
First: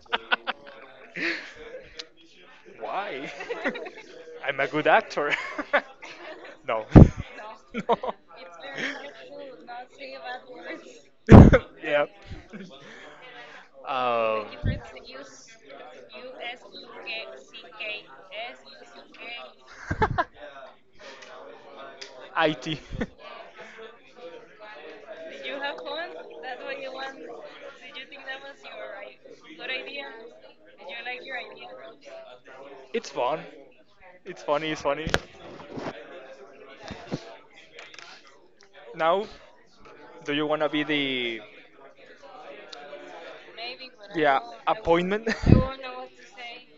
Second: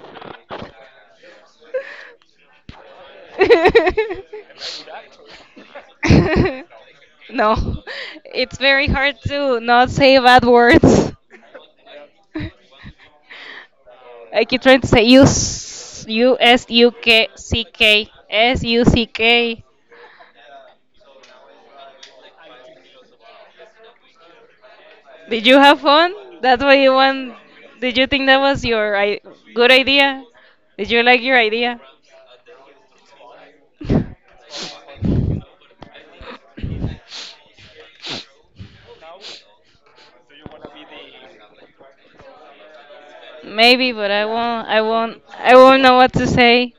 Speaker 1: Why? I'm a good actor. no.
Speaker 2: No,
Speaker 1: No.
Speaker 2: it's very hard to not say bad words.
Speaker 1: yeah. Um,
Speaker 2: I keep trying to say U S U S U K C K S U C K.
Speaker 1: IT.
Speaker 2: Did you have fun? That's why you want. Did you think that was good idea? Did you like your idea?
Speaker 1: It's fun. It's funny. It's funny. Now, do you wanna be the
Speaker 2: Maybe, but
Speaker 1: yeah appointment?
Speaker 2: I won't know what to say.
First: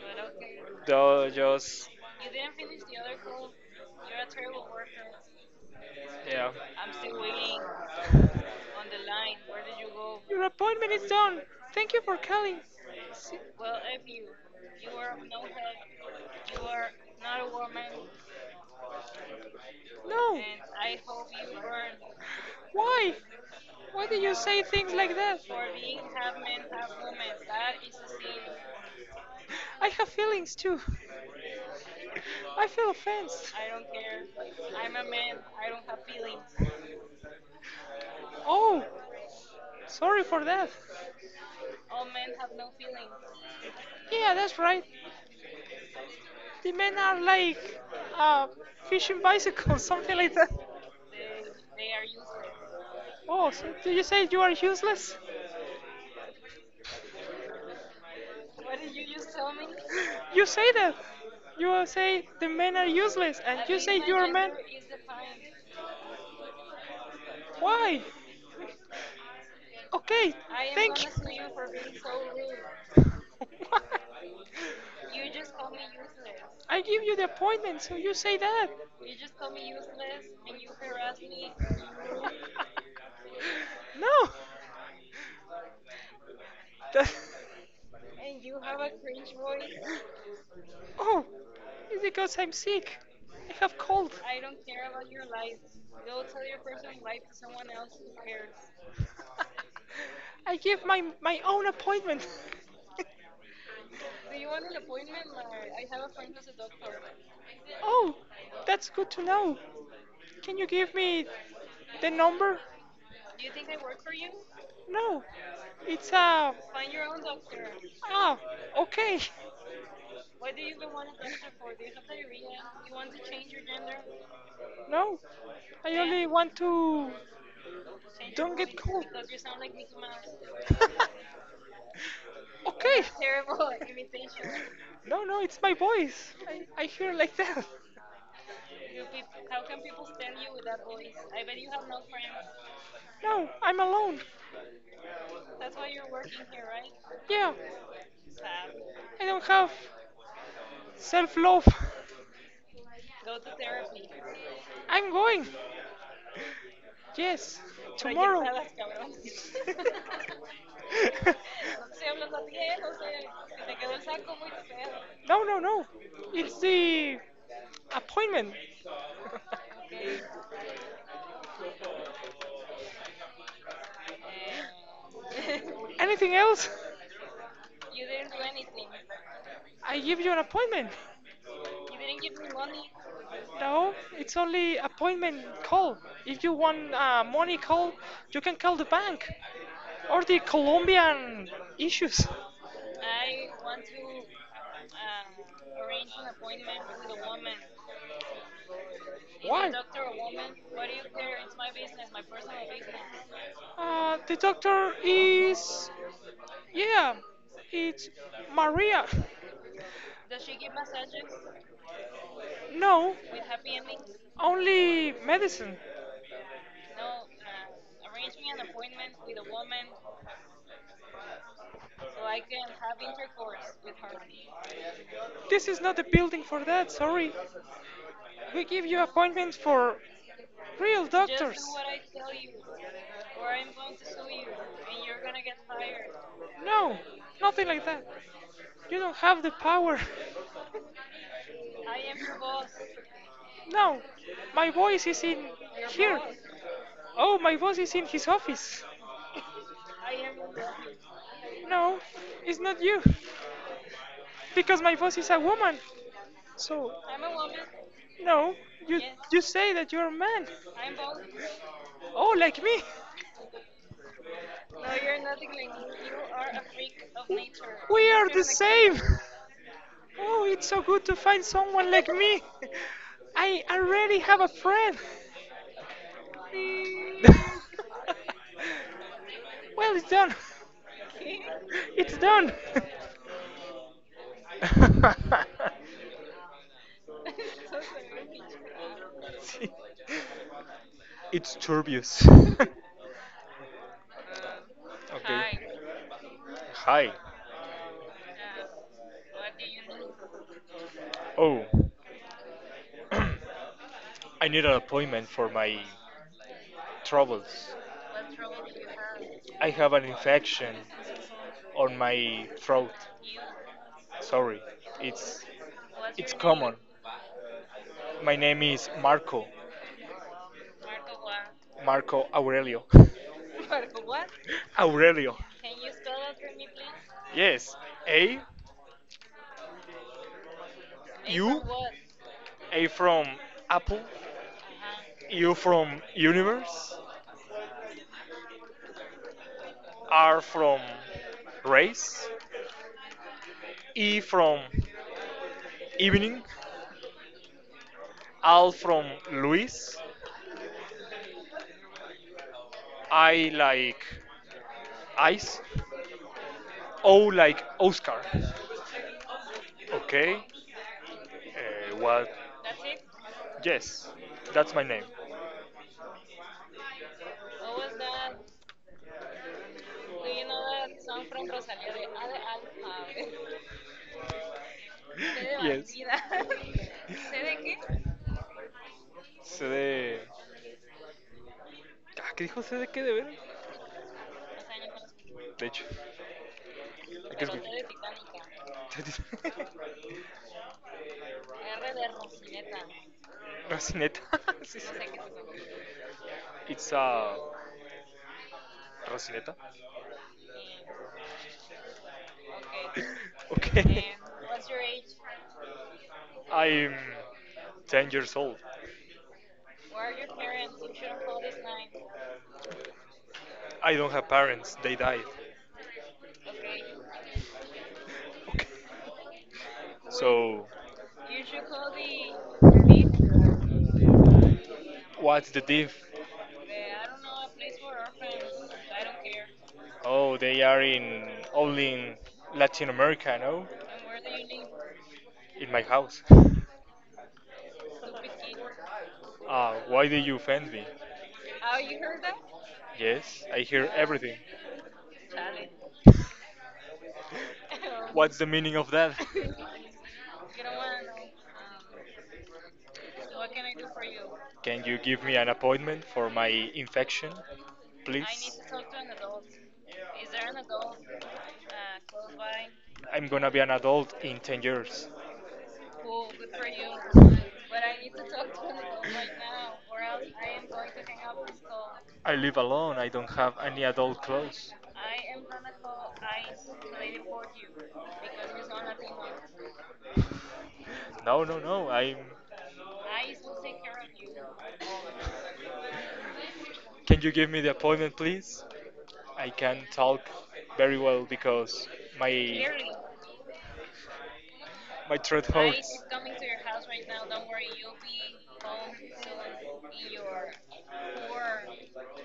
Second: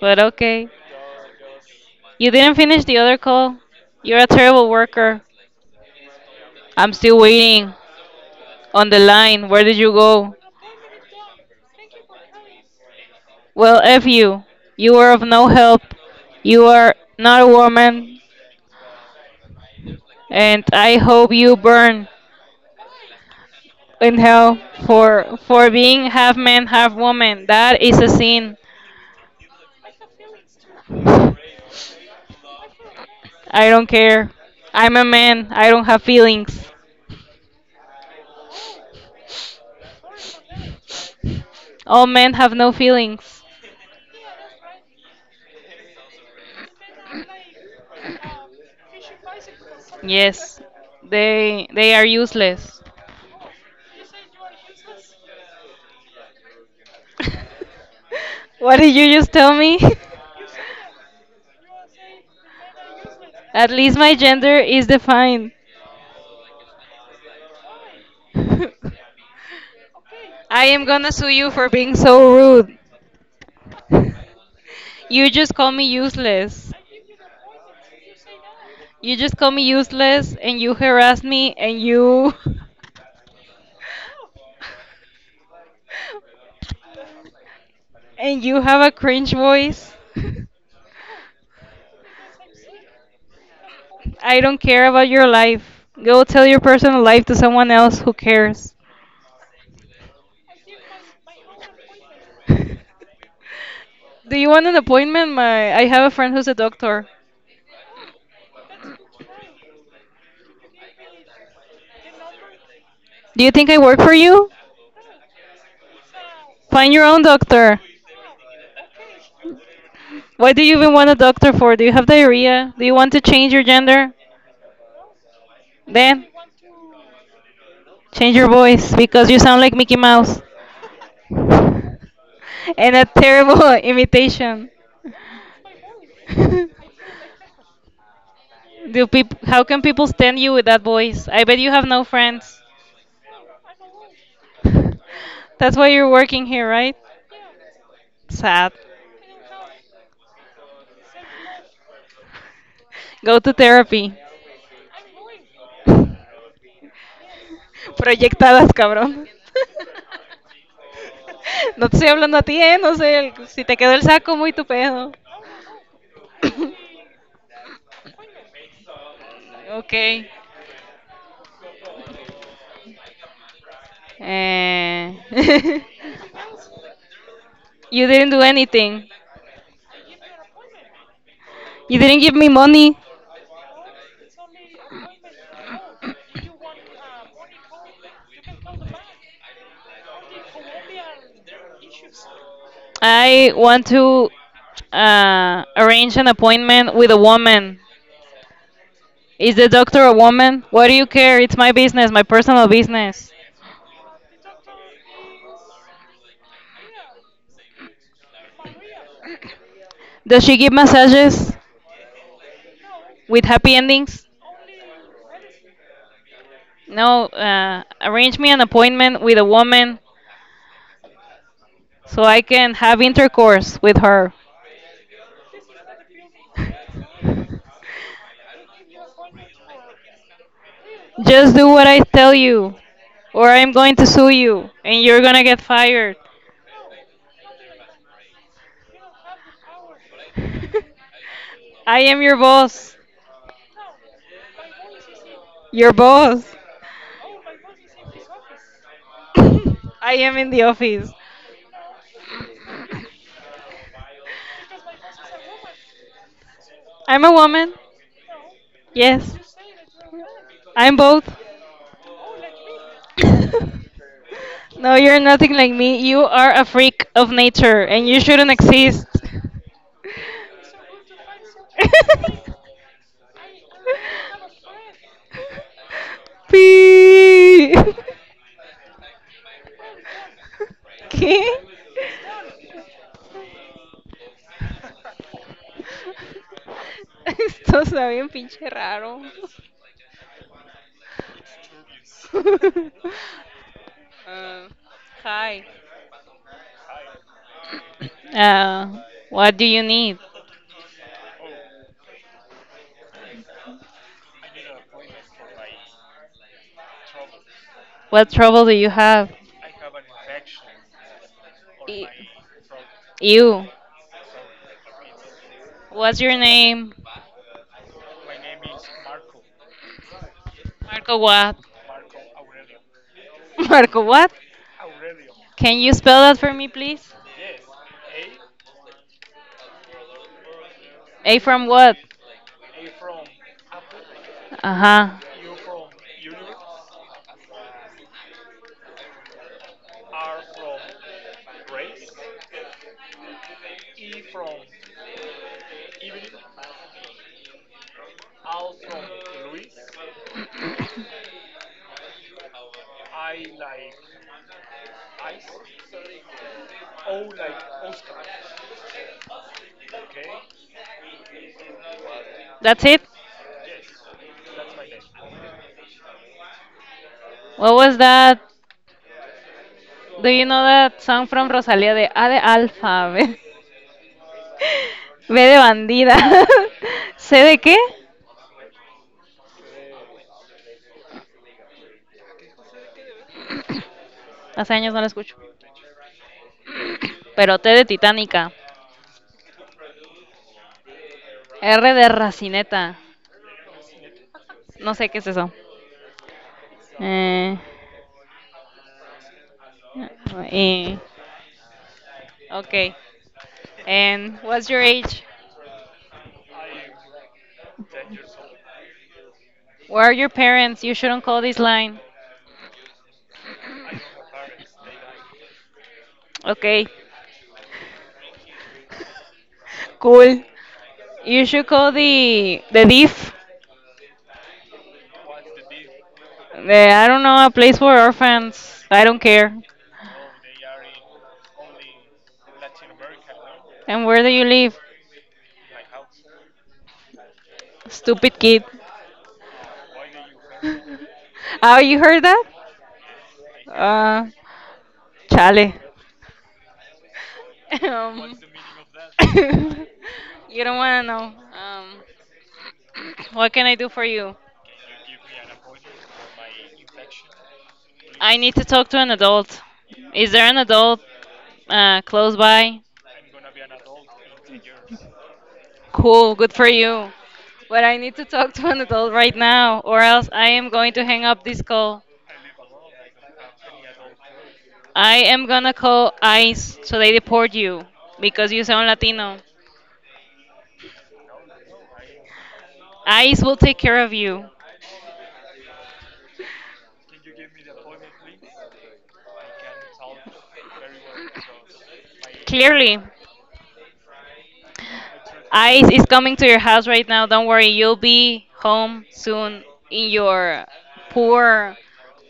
Speaker 2: But okay.
Speaker 1: Do just
Speaker 2: You didn't finish the other call. You're a terrible worker.
Speaker 1: yeah.
Speaker 2: I'm still waiting. On the line. Where did you go?
Speaker 1: Your appointment is done. Thank you for calling. See-
Speaker 2: Well, F you. You were of no help. You are not a woman.
Speaker 1: No.
Speaker 2: And I hope you burn
Speaker 1: Why? Why do
Speaker 2: in
Speaker 1: you
Speaker 2: hell
Speaker 1: say things like
Speaker 2: for
Speaker 1: that?
Speaker 2: for being half man, half woman. That is a sin.
Speaker 1: I have feelings too. I feel offense.
Speaker 2: I don't care. I'm a man. I don't have feelings.
Speaker 1: Oh, sorry for that.
Speaker 2: All men have no feelings.
Speaker 1: Yeah, that's right. The men are like uh, fishing bicycles, something like that.
Speaker 2: Yes. They are useless.
Speaker 1: Oh, so do you say you are useless?
Speaker 2: What did you just tell me?
Speaker 1: You say that. You say the men are useless, and
Speaker 2: At
Speaker 1: you
Speaker 2: least
Speaker 1: say
Speaker 2: my
Speaker 1: you are men.
Speaker 2: gender is defined.
Speaker 1: Why?
Speaker 2: I
Speaker 1: Okay,
Speaker 2: am
Speaker 1: thank
Speaker 2: gonna sue
Speaker 1: you.
Speaker 2: you for being so rude.
Speaker 1: Why?
Speaker 2: You just call me useless.
Speaker 1: I give you the appointment, so you say that.
Speaker 2: You just call me useless and you harass me and you
Speaker 1: no.
Speaker 2: and you have a cringe voice.
Speaker 1: That- Oh, it's because I'm sick. I have cold.
Speaker 2: I don't care about your life. Go tell your personal life to someone else who cares.
Speaker 1: I gave my own appointment.
Speaker 2: Do you want an appointment? My I have a friend who's a doctor.
Speaker 1: Oh, that's good to know. Can you give me the number?
Speaker 2: Do you think I work for you?
Speaker 1: No, it's
Speaker 2: Find your own doctor.
Speaker 1: ah okay.
Speaker 2: What do you even want a doctor for? Do you have diarrhea? Do you
Speaker 1: You
Speaker 2: want
Speaker 1: want
Speaker 2: to
Speaker 1: to
Speaker 2: change
Speaker 1: change your
Speaker 2: your
Speaker 1: gender?
Speaker 2: gender?
Speaker 1: No, I
Speaker 2: Then
Speaker 1: only want to
Speaker 2: change your
Speaker 1: don't get
Speaker 2: voice
Speaker 1: cold.
Speaker 2: because
Speaker 1: Because
Speaker 2: you
Speaker 1: you
Speaker 2: sound
Speaker 1: sound
Speaker 2: like
Speaker 1: like Mickey
Speaker 2: Mickey Mouse.
Speaker 1: Mouse.
Speaker 2: And
Speaker 1: okay.
Speaker 2: a terrible imitation.
Speaker 1: No, no, it's my voice. I hear like that.
Speaker 2: Do peop How can people stand you with that voice? I bet you have no friends.
Speaker 1: No, I'm alone.
Speaker 2: That's why you're working here, right?
Speaker 1: Yeah,
Speaker 2: Sad.
Speaker 1: I don't have self love.
Speaker 2: Go to therapy.
Speaker 1: I'm going. Yes, tomorrow.
Speaker 2: Proyectadas, cabrón. No te estoy hablando a ti, ¿eh? No sé, si te quedó el saco muy tu pedo.
Speaker 1: no, no, no. It's the appointment.
Speaker 2: Okay. Eh,
Speaker 1: Anything else?
Speaker 2: you didn't do anything.
Speaker 1: I give you an appointment.
Speaker 2: You didn't give me money.
Speaker 1: No, it's only appointment call. If you want money call, you can call the bank or the Colombian issues.
Speaker 2: I want to arrange an appointment with a woman. Is the
Speaker 1: Why?
Speaker 2: doctor a woman? What do you care? It's my business, my personal business.
Speaker 1: The doctor is. Yeah, it's Maria.
Speaker 2: Does she give massages
Speaker 1: No,
Speaker 2: with happy endings?
Speaker 1: only medicine.
Speaker 2: No, arrange me an appointment with a woman so I can have intercourse with her.
Speaker 1: This is not the building for that, sorry. We give you appointments for real doctor.
Speaker 2: Just do what I tell you, or I'm going to sue you and you're gonna get fired.
Speaker 1: No, nothing like that. You don't have the power.
Speaker 2: I am your boss.
Speaker 1: No, my voice is in
Speaker 2: Your
Speaker 1: here.
Speaker 2: boss.
Speaker 1: Oh, my voice is in his office.
Speaker 2: I am in the office.
Speaker 1: No, it's not you. Because my voice is a woman. So,
Speaker 2: I'm a woman.
Speaker 1: no, you
Speaker 2: Yes.
Speaker 1: you say that you're a man.
Speaker 2: I'm both.
Speaker 1: Oh, like me.
Speaker 2: No, you're nothing like me. You are a freak of nature and
Speaker 1: We
Speaker 2: you
Speaker 1: are the
Speaker 2: shouldn't
Speaker 1: same.
Speaker 2: exist.
Speaker 1: Oh, it's so good to find someone like me. I already have a friend.
Speaker 2: Pi.
Speaker 1: Well, it's done.
Speaker 2: ¿Qué?
Speaker 1: Okay. It's done. so
Speaker 2: Esto está bien
Speaker 1: sorry,
Speaker 2: pinche raro.
Speaker 1: teacher. It's turbious.
Speaker 2: Ah,
Speaker 1: Okay.
Speaker 2: hi.
Speaker 1: Hi. Hi.
Speaker 2: Uh, what do you need?
Speaker 1: Oh, I need an appointment for my troubles.
Speaker 2: What trouble do you have?
Speaker 1: I have an infection on
Speaker 2: E-
Speaker 1: my throat. You.
Speaker 2: You.
Speaker 1: Sorry. It's what's
Speaker 2: What's
Speaker 1: it's
Speaker 2: your
Speaker 1: your name? Common.
Speaker 2: name?
Speaker 1: My name is Marco. Marco
Speaker 2: Marco what?
Speaker 1: Aurelio.
Speaker 2: Marco what?
Speaker 1: Aurelio.
Speaker 2: Can you spell that for me, please?
Speaker 1: Yes. A. A
Speaker 2: A
Speaker 1: U.
Speaker 2: from
Speaker 1: From
Speaker 2: what?
Speaker 1: A from Apple.
Speaker 2: Uh
Speaker 1: U from Universe. R from Race. E from Evening. L from Luis.
Speaker 2: huh.
Speaker 1: I like Ice. O like Oscar. Okay. What?
Speaker 2: That's it?
Speaker 1: Yes. That's my name.
Speaker 2: What
Speaker 1: Oh,
Speaker 2: was that?
Speaker 1: do
Speaker 2: Do
Speaker 1: you
Speaker 2: you
Speaker 1: know
Speaker 2: know
Speaker 1: that
Speaker 2: that
Speaker 1: I'm
Speaker 2: song
Speaker 1: from
Speaker 2: from Rosalía de A de Alfa?
Speaker 1: Rosario?
Speaker 2: B, B de
Speaker 1: Yes.
Speaker 2: bandida. ¿C de qué?
Speaker 1: C de. Ah, ¿qué dijo? C de qué de ver.
Speaker 2: Hace años no la escucho.
Speaker 1: De hecho, hay que
Speaker 2: Pero T
Speaker 1: escuchar.
Speaker 2: de Titánica. R de racineta.
Speaker 1: Rocineta. Sí, sí.
Speaker 2: No sé qué es eso.
Speaker 1: It's a.
Speaker 2: Eh,
Speaker 1: Rocineta.
Speaker 2: eh, okay.
Speaker 1: Okay.
Speaker 2: And
Speaker 1: What's
Speaker 2: what's
Speaker 1: your
Speaker 2: your
Speaker 1: age?
Speaker 2: age?
Speaker 1: I'm 10 years old. Who
Speaker 2: Where are
Speaker 1: are
Speaker 2: your
Speaker 1: your
Speaker 2: parents?
Speaker 1: parents?
Speaker 2: You
Speaker 1: You
Speaker 2: shouldn't
Speaker 1: shouldn't
Speaker 2: call
Speaker 1: call
Speaker 2: this
Speaker 1: this nine.
Speaker 2: line.
Speaker 1: I don't have parents. They died.
Speaker 2: Okay.
Speaker 1: Okay. Okay.
Speaker 2: Cool.
Speaker 1: So,
Speaker 2: You should call the diff.
Speaker 1: what's the diff?
Speaker 2: I don't know a place for orphans. I don't care.
Speaker 1: Oh, they are in only in Latin America, no?
Speaker 2: And where do you live?
Speaker 1: In my house.
Speaker 2: Stupid kid.
Speaker 1: Ah, why did you offend me?
Speaker 2: Oh, you heard that?
Speaker 1: Yes, I hear
Speaker 2: Uh,
Speaker 1: everything.
Speaker 2: chale. um,
Speaker 1: What's the meaning of that?
Speaker 2: you don't wanna know. What can I do for you?
Speaker 1: Can you give me an appointment for my infection,
Speaker 2: I need
Speaker 1: please?
Speaker 2: to talk to an adult. Is
Speaker 1: Is
Speaker 2: there
Speaker 1: there
Speaker 2: an
Speaker 1: an
Speaker 2: adult
Speaker 1: adult
Speaker 2: close by?
Speaker 1: I'm gonna be an adult in 10 years.
Speaker 2: Cool, good for
Speaker 1: For you?
Speaker 2: you. But
Speaker 1: But
Speaker 2: I
Speaker 1: I
Speaker 2: need
Speaker 1: need
Speaker 2: to
Speaker 1: to
Speaker 2: talk
Speaker 1: talk
Speaker 2: to
Speaker 1: to
Speaker 2: an
Speaker 1: an adult
Speaker 2: adult right
Speaker 1: like
Speaker 2: now, or
Speaker 1: around.
Speaker 2: else I
Speaker 1: I
Speaker 2: am
Speaker 1: am
Speaker 2: going
Speaker 1: going
Speaker 2: to hang up
Speaker 1: up to
Speaker 2: this
Speaker 1: school.
Speaker 2: call.
Speaker 1: I live alone, I don't have any adult clothes.
Speaker 2: I am gonna call ICE so they deport you because you sound Latino.
Speaker 1: No, no, no, I'm.
Speaker 2: ICE will take care of you.
Speaker 1: Can you give me the appointment, please? I can talk very well because my very.
Speaker 2: Clearly.
Speaker 1: My throat
Speaker 2: Ice is
Speaker 1: hurts.
Speaker 2: coming to your house right now. Don't worry, you'll be
Speaker 1: Home
Speaker 2: home soon in
Speaker 1: soon in your
Speaker 2: your poor,
Speaker 1: poor,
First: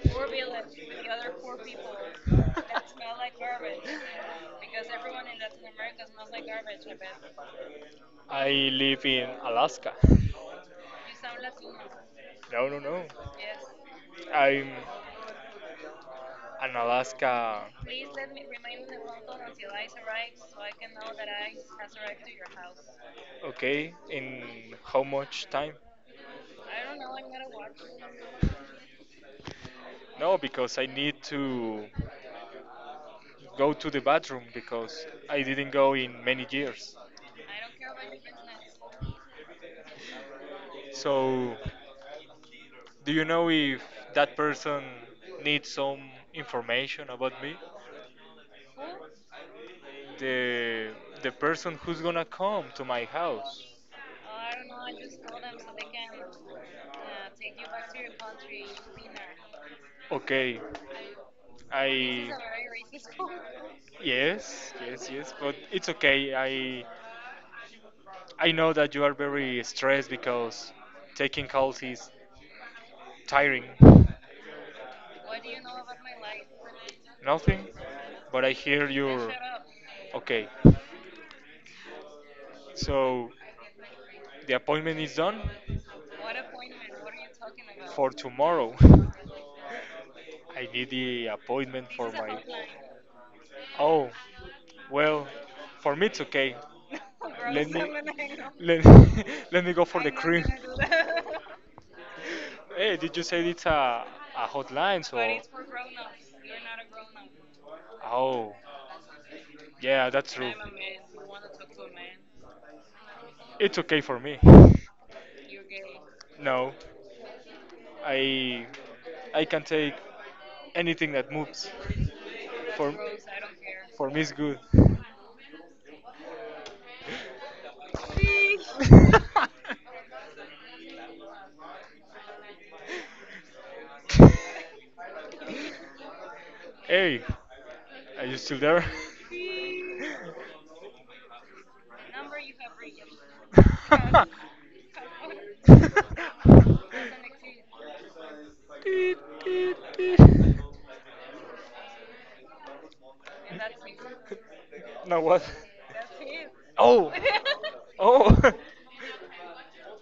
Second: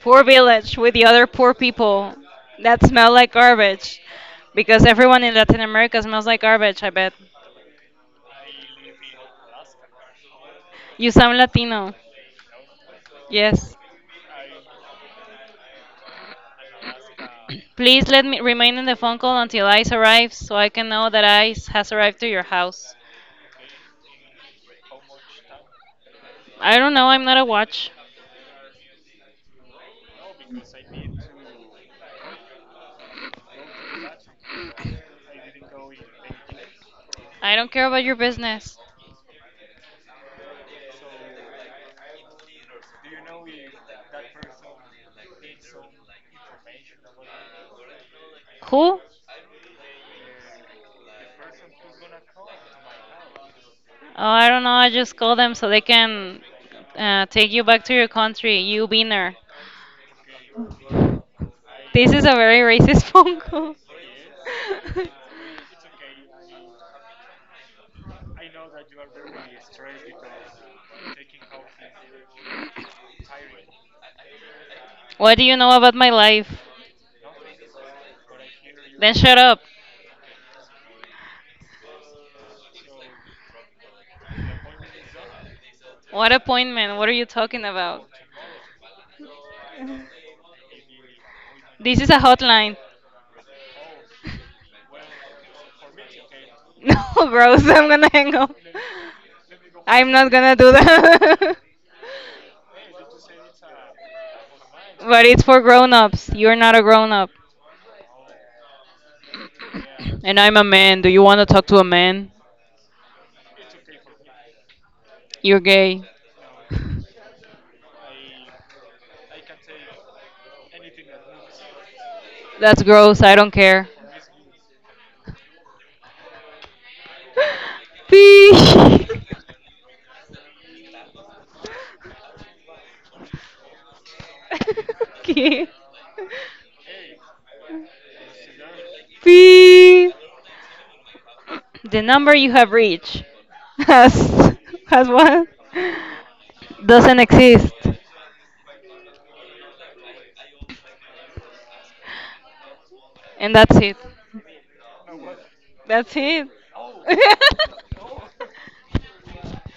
Speaker 2: poor
Speaker 1: poor soul
Speaker 2: village with the other poor people that smell
Speaker 1: that
Speaker 2: like
Speaker 1: like garbage.
Speaker 2: garbage.
Speaker 1: Because
Speaker 2: Because everyone
Speaker 1: everyone
Speaker 2: in
Speaker 1: in
Speaker 2: Latin
Speaker 1: Latin
Speaker 2: America
Speaker 1: America
Speaker 2: smells
Speaker 1: smells
Speaker 2: like
Speaker 1: like
Speaker 2: garbage,
Speaker 1: garbage,
Speaker 2: I
Speaker 1: I
Speaker 2: bet.
Speaker 1: bet. I live in Alaska.
Speaker 2: You sound Latino.
Speaker 1: No, no, no. Yes.
Speaker 2: Yes.
Speaker 1: I'm an Alaska.
Speaker 2: Please let me remain in the phone call until Ice arrives so I can know that Ice has arrived to your house.
Speaker 1: Okay, in how much time?
Speaker 2: I don't know, I'm not a watch.
Speaker 1: No, because I need to go to the bathroom because I didn't go in many years.
Speaker 2: I don't care about your business.
Speaker 1: So, do you know if that person needs some information about me?
Speaker 2: Who?
Speaker 1: The the person who's gonna come to my house.
Speaker 2: Oh, I don't know. I just call them so they can take you back to your country. You winner.
Speaker 1: Okay,
Speaker 2: This is
Speaker 1: I
Speaker 2: a very racist phone call.
Speaker 1: yes, yes, yes, but it's okay. I know that you are very stressed because taking calls is tiring.
Speaker 2: What do you know about my life?
Speaker 1: Nothing, but I hear
Speaker 2: Then
Speaker 1: you're
Speaker 2: shut up.
Speaker 1: okay. So the appointment is done
Speaker 2: What appointment? What are you talking about?
Speaker 1: for tomorrow. I need the appointment
Speaker 2: This
Speaker 1: for
Speaker 2: is a
Speaker 1: my.
Speaker 2: hotline.
Speaker 1: Oh, well, for me it's okay.
Speaker 2: No, gross.
Speaker 1: Let
Speaker 2: I'm
Speaker 1: me
Speaker 2: gonna hang up.
Speaker 1: let, let me go for the
Speaker 2: I'm not
Speaker 1: cream.
Speaker 2: gonna do that.
Speaker 1: Hey, did you say it's a hotline? So,
Speaker 2: But it's for grown ups. You're not a grown up.
Speaker 1: oh, yeah, that's
Speaker 2: And
Speaker 1: true.
Speaker 2: I'm a man. Do you want to talk to a man?
Speaker 1: It's okay for me.
Speaker 2: You're gay.
Speaker 1: No, I I can take anything that moves.
Speaker 2: That's
Speaker 1: For
Speaker 2: gross. I don't care.
Speaker 1: for me, it's good.
Speaker 2: Pee. okay.
Speaker 1: hey, are you still there?
Speaker 2: Pee. The number you have reached has has what? Doesn't exist.
Speaker 1: Teet, teet, teet.
Speaker 2: And that's it.
Speaker 1: Now what?
Speaker 2: That's it.
Speaker 1: Oh, oh.